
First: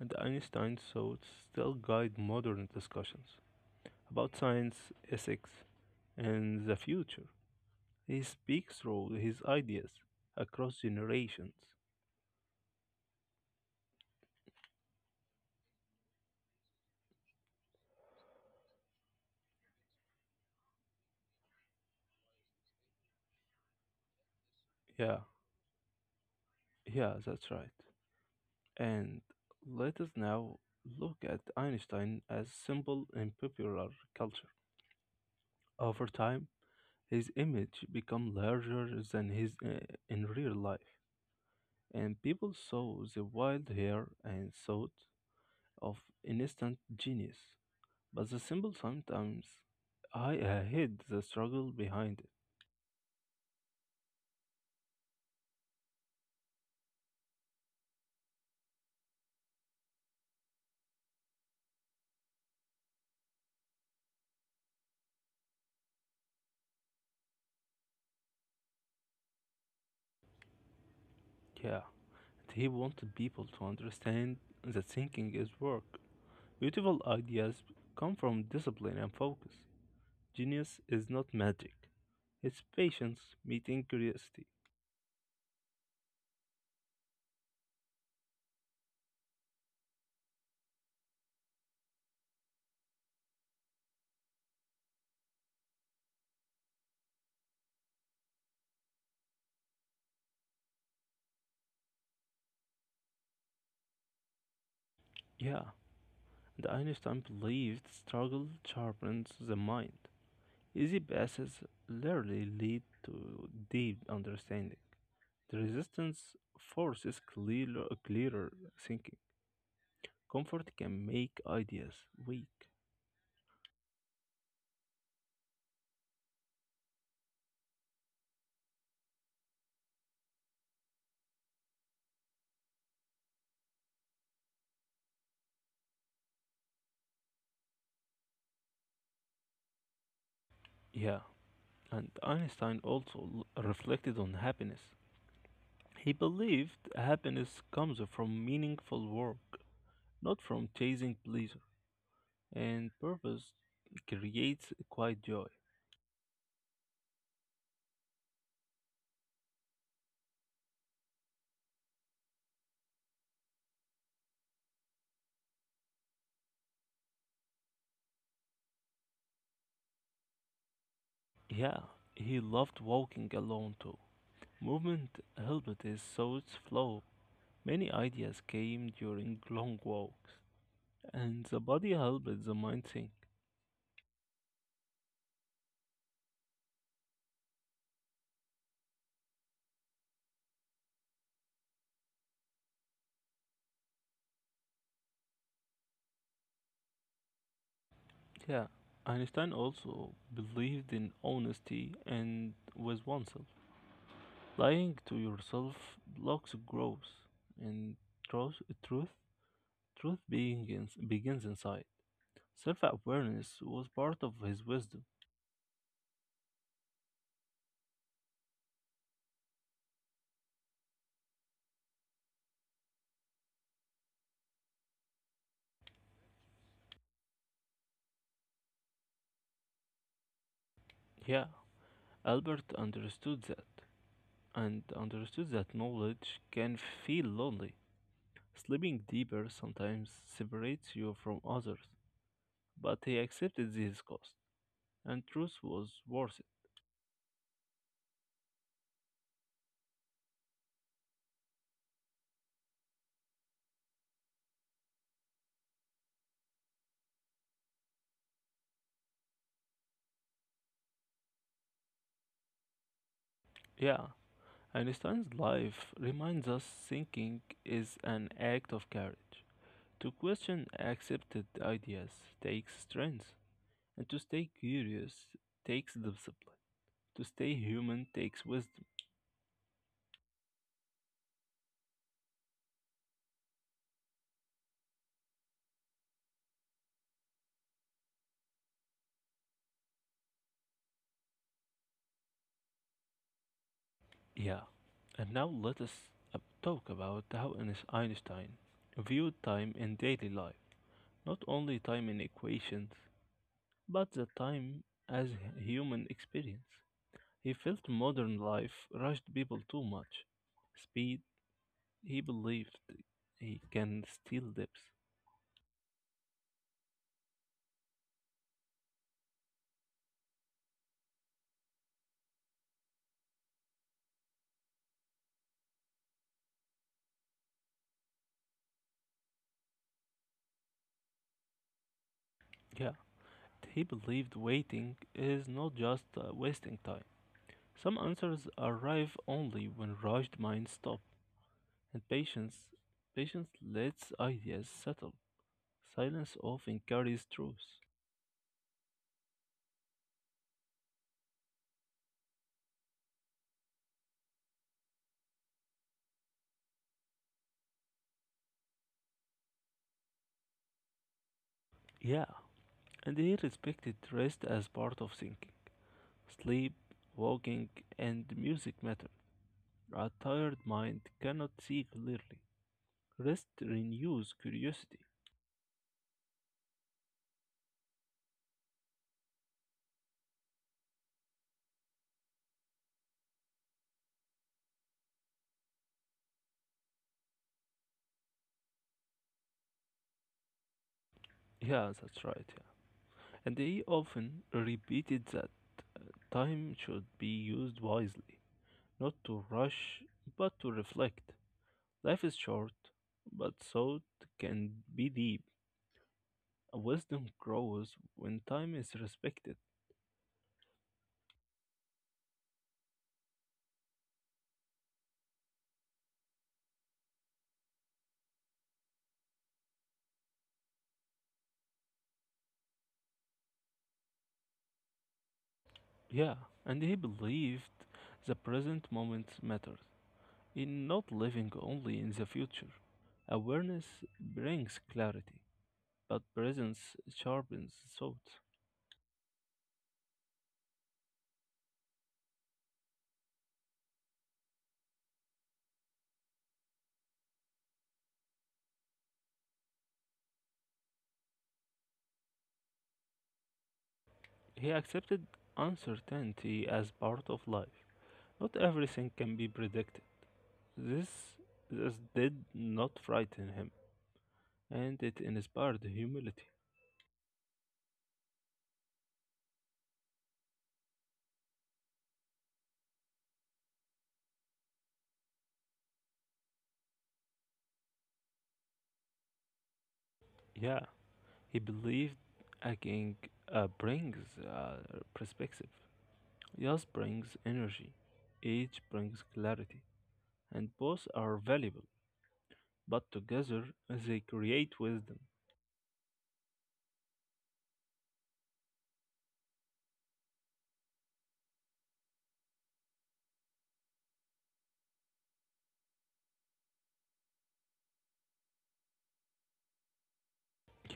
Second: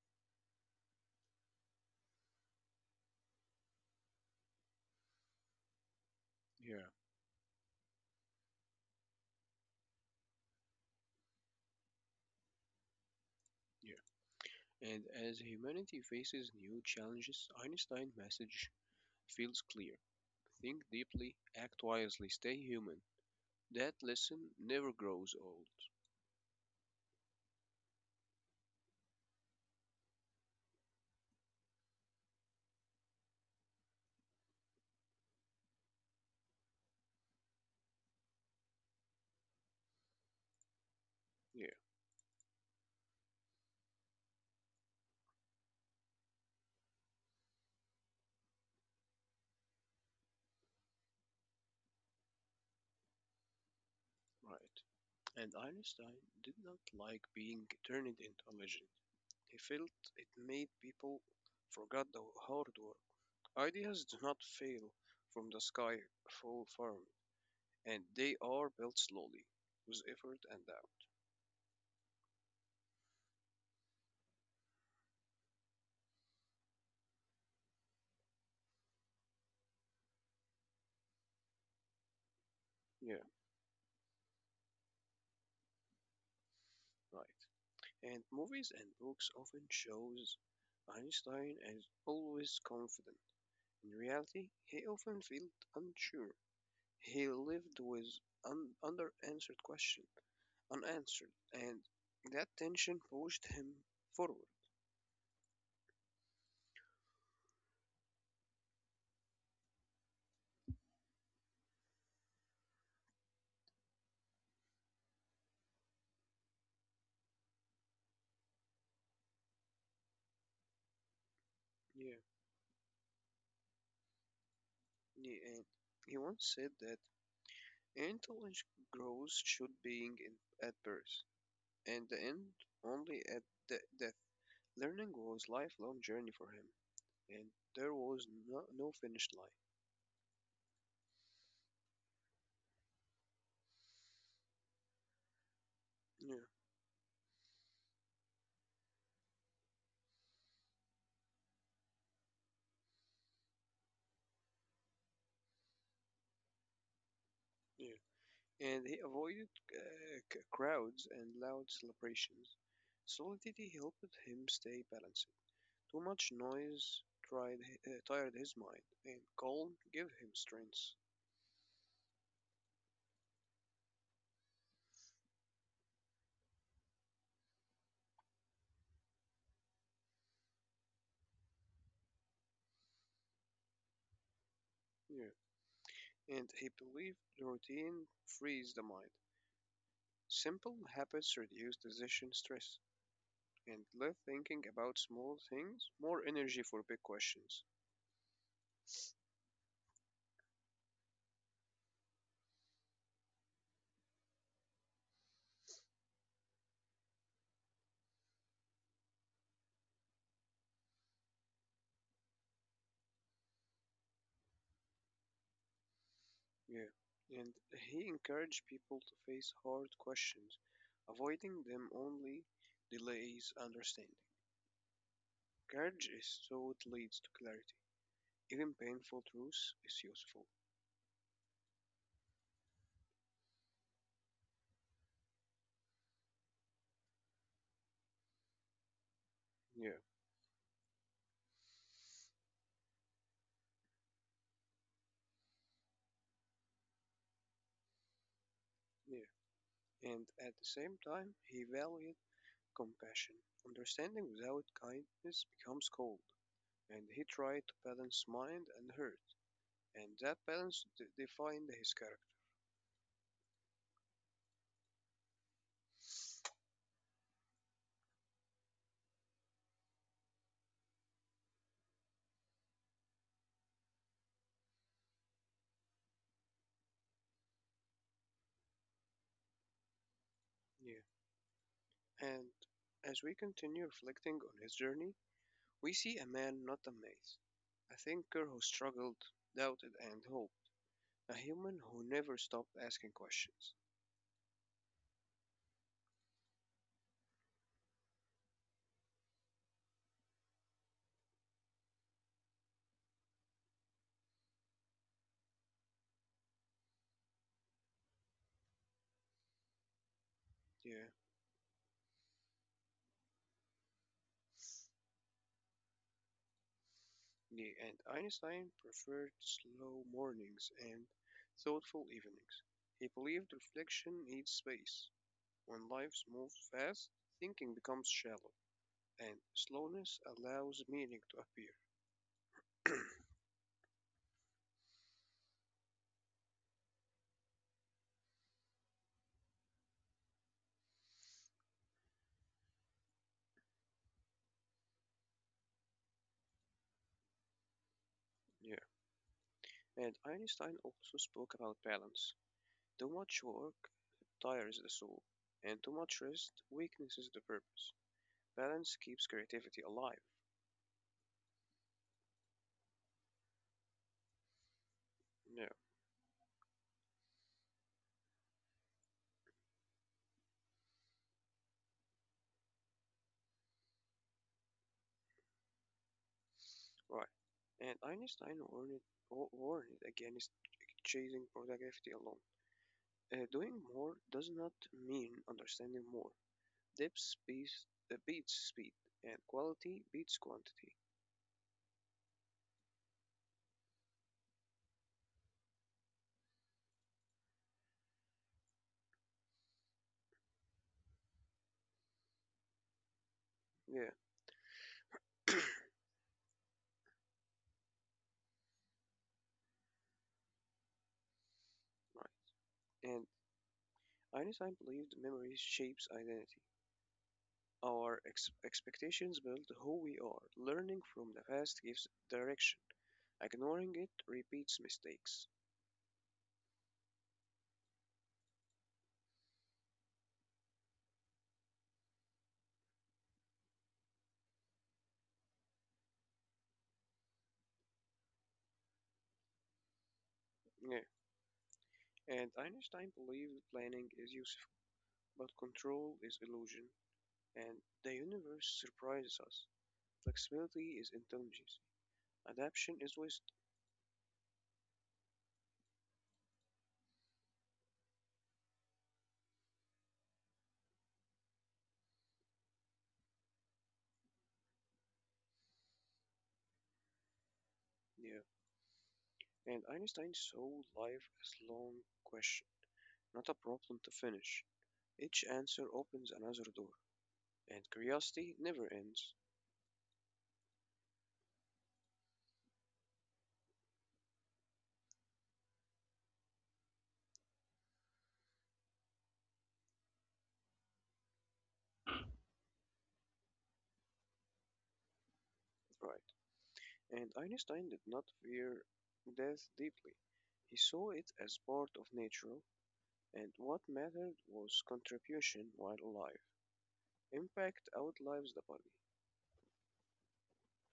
Speaker 1: and Einstein's thoughts still guide modern discussions about science, ethics, and the
Speaker 2: Yeah,
Speaker 1: future. He speaks through his ideas across generations.
Speaker 2: yeah. And as humanity faces new challenges, Einstein's message feels clear. Think deeply, act wisely, stay human. That lesson never
Speaker 1: Yeah,
Speaker 2: grows old.
Speaker 1: yeah, that's right. And let us now look at Einstein as symbol in popular culture. Over time, his image became larger than his in real life,
Speaker 2: Yeah,
Speaker 1: and people saw the wild hair and thought of instant genius. But the symbol sometimes I hid the struggle behind it.
Speaker 2: right. And Einstein did not like being turned into a legend. He felt it made people forget the hard work. Ideas do not fail from the sky, fall firm, and they are built slowly with effort and doubt.
Speaker 1: Yeah, and he wanted people to understand that thinking is work. Beautiful ideas come from discipline and focus. Genius is not magic, it's patience
Speaker 2: Yeah,
Speaker 1: meeting curiosity.
Speaker 2: right. And movies and books often shows Einstein as always confident. In reality, he often felt unsure. He lived with un- under-answered questions. Unanswered, and that tension pushed him forward.
Speaker 1: Yeah, and Einstein believed struggle sharpens the mind. Easy passes rarely lead to deep understanding. The resistance forces clearer thinking. Comfort can make ideas
Speaker 2: Yeah,
Speaker 1: weak.
Speaker 2: yeah, and he once said that intelligent growth should be in, at birth, and the end only at death. Learning was lifelong journey for him, and there was no finish line.
Speaker 1: Yeah, and Einstein also reflected on happiness. He
Speaker 2: Yeah,
Speaker 1: believed happiness comes from meaningful work, not from chasing pleasure, and purpose creates quiet joy.
Speaker 2: yeah. And he avoided crowds and loud celebrations. Solidity helped him stay balanced. Too much noise tried, tired his mind, and calm gave him strength.
Speaker 1: Yeah, he loved walking alone too. Movement helped his thoughts flow. Many ideas came during long walks, and the body helped the mind think.
Speaker 2: Yeah. And he believed the routine frees the mind. Simple habits reduce decision stress and left thinking about small things more energy for big questions.
Speaker 1: Yeah, Einstein also believed in honesty and with oneself. Lying to yourself blocks growth, and truth, truth, truth begins inside. Self-awareness was part of his wisdom.
Speaker 2: Yeah. And he encouraged people to face hard questions, avoiding them only delays understanding. Courage is thought leads to clarity. Even painful truth is useful.
Speaker 1: Yeah, Albert understood that, and understood that knowledge can feel lonely. Sleeping deeper
Speaker 2: Yeah.
Speaker 1: sometimes separates you from others, but he accepted this cost, and truth was worth it.
Speaker 2: Yeah. And at the same time he valued compassion. Understanding without kindness becomes cold, and he tried to balance mind and heart, and that balance defined his character.
Speaker 1: Yeah, Einstein's life reminds us thinking is an act of courage. To question accepted ideas takes strength, and to stay curious takes discipline. To stay human takes wisdom.
Speaker 2: Yeah. And as we continue reflecting on his journey, we see a man not amazed, a thinker who struggled, doubted, and hoped, a human who never stopped asking questions.
Speaker 1: Yeah, and now let us talk about how Einstein viewed time in daily life. Not only time in equations, but the time as human experience. He felt modern life rushed people too much.
Speaker 2: Yeah.
Speaker 1: Speed, he believed he can steal lips.
Speaker 2: And Einstein preferred slow mornings and thoughtful evenings. He believed reflection needs space. When life moves fast, thinking becomes shallow, and slowness allows meaning to appear.
Speaker 1: Yeah, he believed waiting is not just wasting time. Some answers arrive only when rushed minds stop, and patience lets ideas settle. Silence often carries truth.
Speaker 2: Yeah. And Einstein also spoke about balance. Too much work tires the soul, and too much rest weaknesses the purpose. Balance keeps creativity alive.
Speaker 1: Yeah, and he respected rest as part of thinking.
Speaker 2: Yeah,
Speaker 1: Sleep, walking, and music matter. A tired mind cannot see clearly. Rest renews curiosity.
Speaker 2: right. And warned against chasing productivity alone. Doing more does not mean understanding more. Depth beats speed, and quality beats quantity.
Speaker 1: Yeah, that's right. Yeah. And he often repeated that uh, time should be used wisely, not to rush, but to reflect. Life is short, but thought
Speaker 2: Yeah,
Speaker 1: can be deep. Wisdom grows when time is respected.
Speaker 2: right. And Einstein believed memory shapes identity. Our expectations build who we are. Learning from the past gives direction. Ignoring it repeats mistakes.
Speaker 1: Yeah, and he believed the present moment mattered, in not living only in the future. Awareness brings clarity, but presence sharpens thought.
Speaker 2: Yeah. And Einstein believed planning is useful, but control is illusion, and the universe surprises us. Flexibility is intelligence. Adaptation is wisdom.
Speaker 1: He accepted uncertainty as part of life. Not everything can be predicted. This, this did not frighten him, and it inspired humility.
Speaker 2: Yeah, and Einstein saw life as long question, not a problem to finish. Each answer opens another door, and curiosity never ends.
Speaker 1: Yeah, he believed a brings uh, perspective, Yas brings energy, age brings clarity, and both are valuable, but together they create wisdom.
Speaker 2: Right. And Einstein did not fear death deeply. He saw it as part of nature, and what mattered was contribution while alive. Impact outlives the body.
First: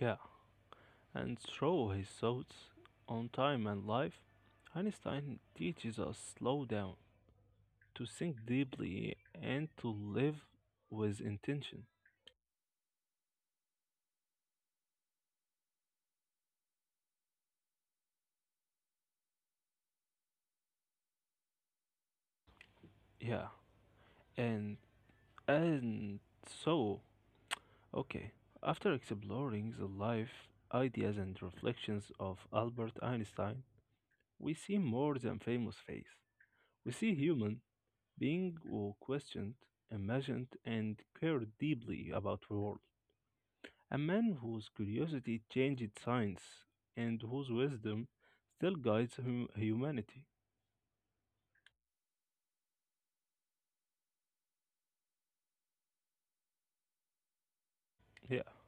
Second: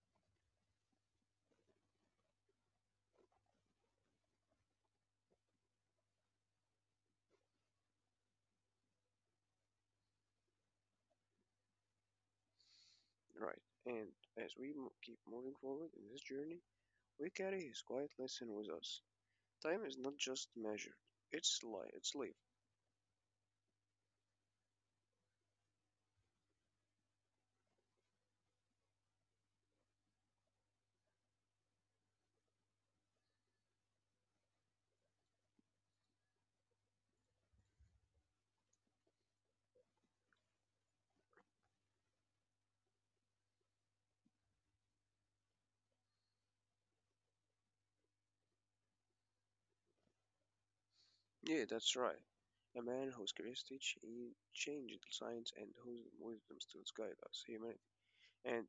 Speaker 1: Yeah, and through his thoughts on time and life, Einstein teaches us slow down, to think deeply and to live with intention.
Speaker 2: Right. And as we keep moving forward in this journey, we carry his quiet lesson with us. Time is not just measured; it's lived.
Speaker 1: Yeah, and and so okay. After exploring the life, ideas, and reflections of Albert Einstein, we see more than famous face. We see human being who questioned, imagined, and cared deeply about the world. A man whose curiosity changed science and whose wisdom still guides humanity.
Speaker 2: Yeah, that's right. A man whose curiosity changed science and whose wisdom still guides us, humanity.
Speaker 1: Yeah,
Speaker 2: And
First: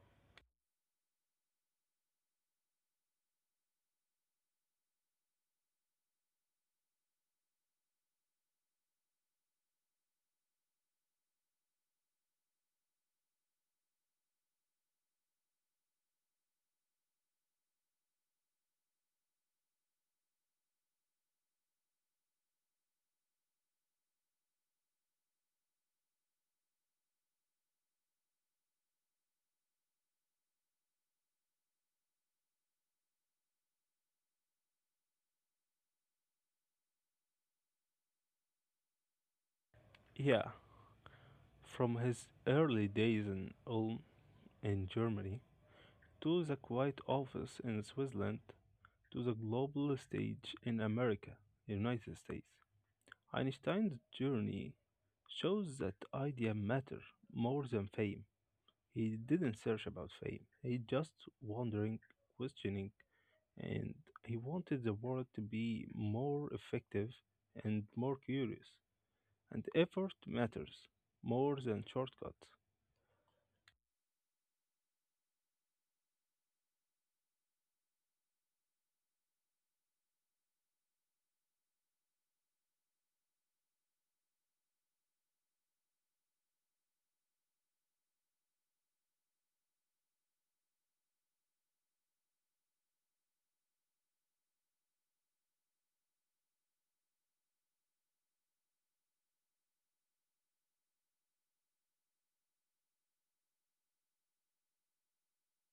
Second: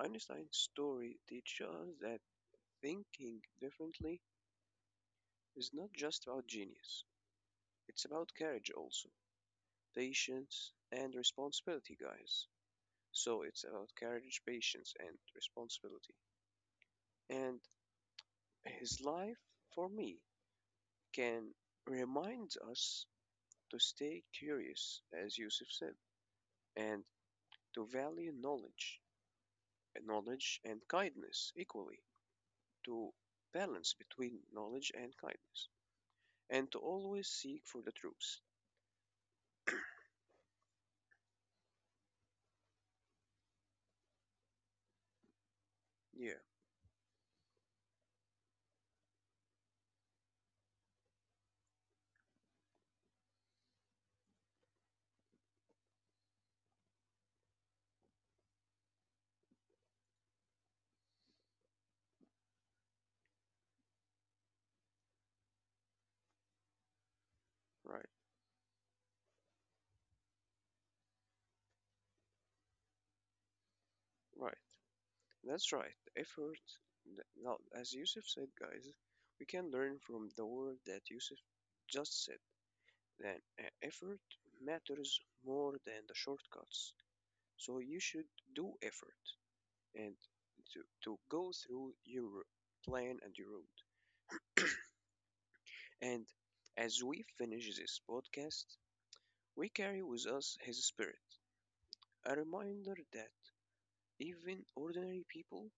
Speaker 2: Einstein's story teaches us that thinking differently is not just about genius, it's about courage also, patience, and responsibility, guys. So it's about courage, patience, and responsibility. And his life, for me, can remind us to stay curious, as Yusuf said, and to value knowledge and kindness equally, to balance between knowledge and kindness, and to always seek for the truth.
Speaker 1: yeah. From his early days in Ulm in Germany
Speaker 2: Yeah,
Speaker 1: to the quiet office in Switzerland to the global stage in America, United States, Einstein's journey shows that idea matter more than fame. He didn't search about fame. He just wondering, questioning, and he wanted the world to be more effective and
Speaker 2: right,
Speaker 1: more curious. And effort matters more than shortcuts.
Speaker 2: right. That's right. Effort. Now, as Yusuf said, guys, we can learn from the word that Yusuf just said. Then, effort matters more than the shortcuts. So you should do effort and to go through your plan and your route. And as we finish this podcast, we carry with us his spirit, a reminder that even ordinary people,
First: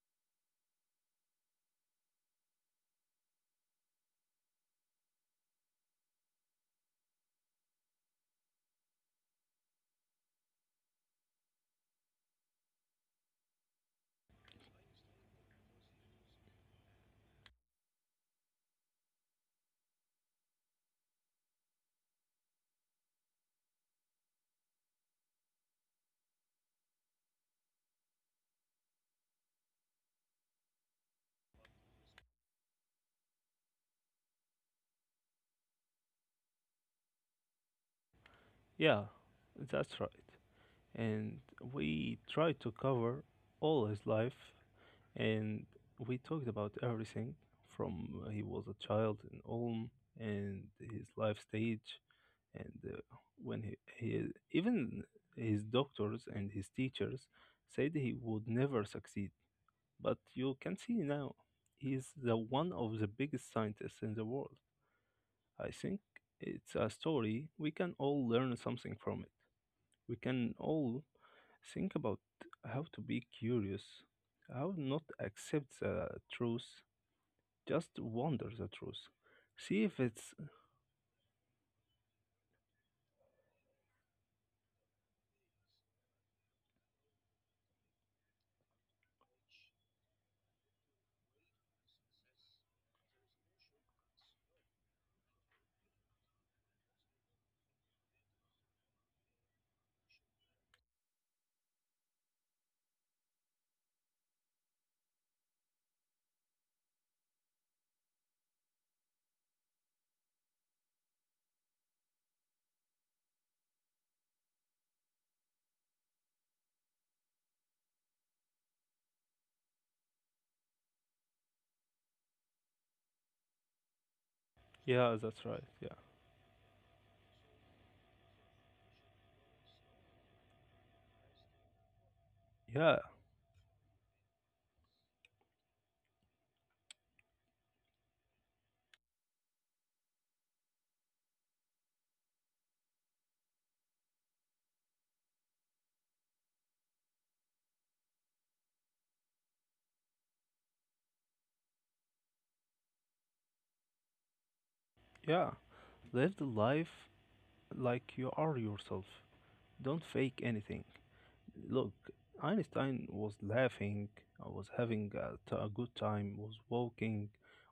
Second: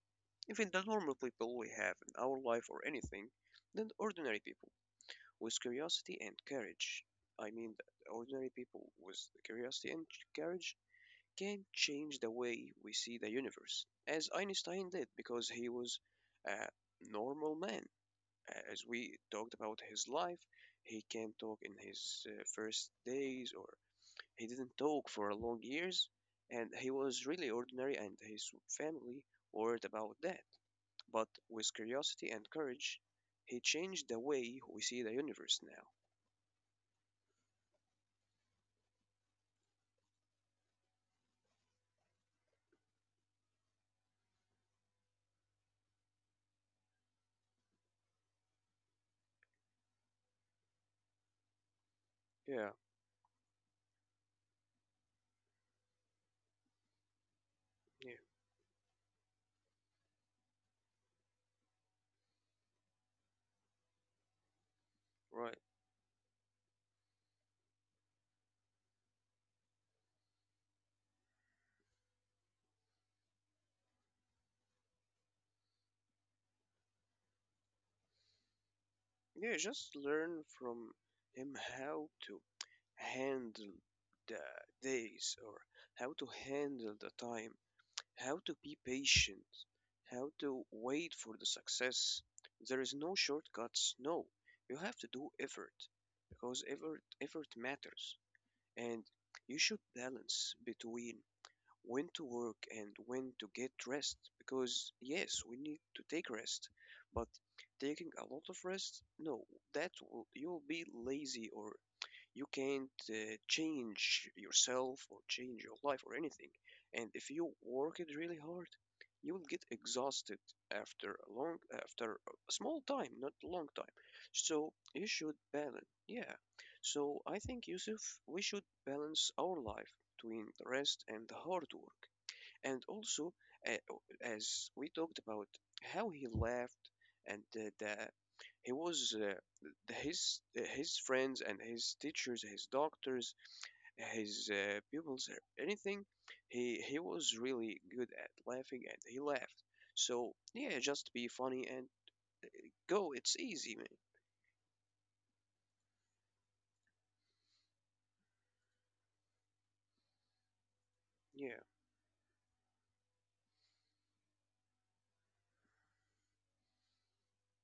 Speaker 2: even the normal people we have in our life or anything, than ordinary people with curiosity and courage. I mean, that ordinary people with curiosity and courage can change the way we see the universe, as Einstein did, because he was a normal man. As we talked about his life, he can not talk in his first days, or he didn't talk for long years, and he was really ordinary, and his family worried about that. But with curiosity and courage, he changed the way we see the universe now.
Speaker 1: Yeah, that's right. And we tried to cover all his life, and we talked about everything from he was a child in Ulm and his life stage, and
Speaker 2: Yeah,
Speaker 1: he even his doctors and his teachers said he
Speaker 2: yeah,
Speaker 1: would never succeed. But you can see now, he's the one of the biggest scientists in the world.
Speaker 2: right.
Speaker 1: I think it's a story we can all learn something from it. We can all think about how to be curious, how not accept the truth, just wonder the truth.
Speaker 2: Yeah,
Speaker 1: See if
Speaker 2: just
Speaker 1: it's
Speaker 2: learn from him how to handle the days, or how to handle the time, how to be patient, how to wait for the success. There is no shortcuts. No, you have to do effort because effort matters, and you should balance between when to work and when to get rest, because yes, we need to take rest, but taking a lot of rest, no, that will you'll be lazy, or you can't change yourself or change your life or anything. And if you work it really hard, you will get exhausted after a small time, not a long time. So
Speaker 1: yeah,
Speaker 2: you
Speaker 1: that's
Speaker 2: should
Speaker 1: right. Yeah,
Speaker 2: balance. Yeah. So I think, Yusuf, we should balance our life between the rest and the hard work. And
Speaker 1: yeah,
Speaker 2: also, uh, as we talked about how he left, and the he was his friends and his teachers, his doctors, his pupils, anything. He was really good at laughing, and he laughed. So yeah, just be funny and go. It's easy, man.
Speaker 1: yeah. Live the life like you are yourself. Don't fake anything.
Speaker 2: Yeah,
Speaker 1: Look, Einstein was laughing, I was having a good time, was walking,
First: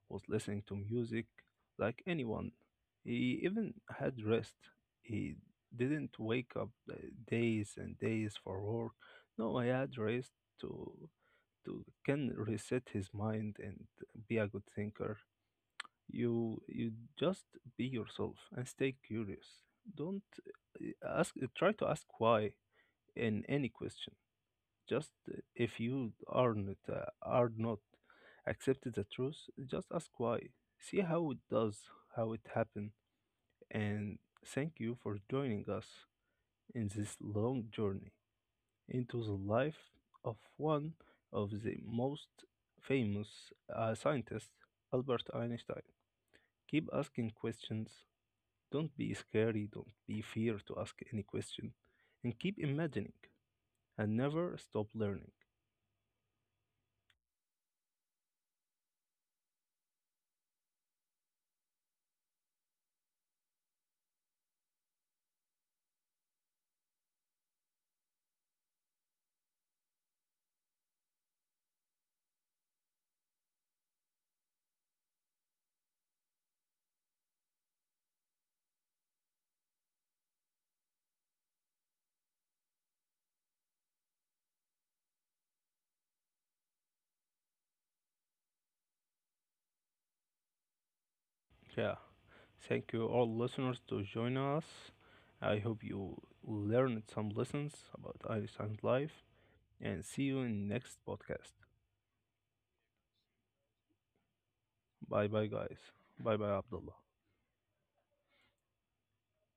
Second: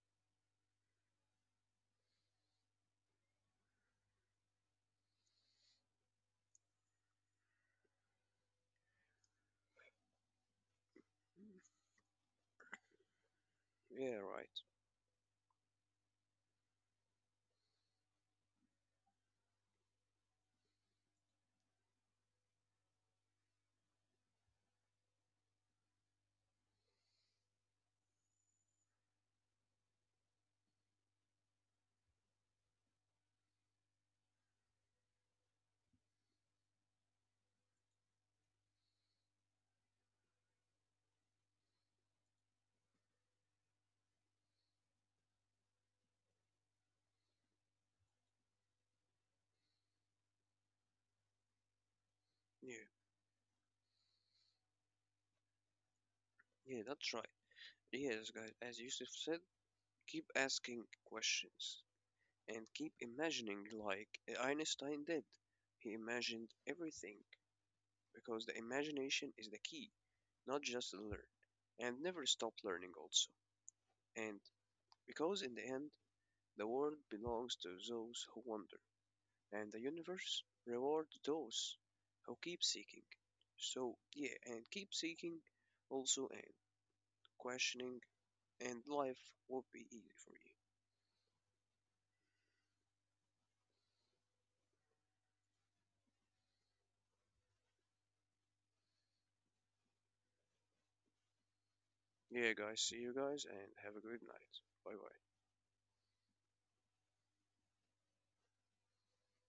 Speaker 1: was listening to music like anyone. He even had rest. He didn't wake up days and days for work. No, I had rest to can reset his mind and
Speaker 2: yeah,
Speaker 1: be
Speaker 2: right.
Speaker 1: a good thinker. You just be yourself and stay curious. Don't ask try to ask why in any question just if you are not accept the truth, just ask why. See how it does, how it happened, and thank you for joining us in this long journey into the life of one of the most famous scientists, Albert Einstein. Keep asking questions. Don't be scary. Don't be fear to ask any question, and keep
Speaker 2: Yeah,
Speaker 1: imagining and never stop learning.
Speaker 2: yeah, that's right. Yes, guys. As Yusuf said, keep asking questions and keep imagining like Einstein did. He imagined everything because the imagination is the key. Not just learn, and never stop learning also. And because in the end, the world belongs to those who wander, and the universe rewards those who keep seeking. So, yeah, and keep seeking also and questioning, and life will be easy for you.
Speaker 1: Yeah. Thank you, all listeners, to join us. I hope you learned some lessons about Irish and life. And see you in next podcast.
Speaker 2: Yeah, guys, see you guys, and have a good night. Bye bye.
Speaker 1: Bye bye, guys. Bye bye, Abdullah.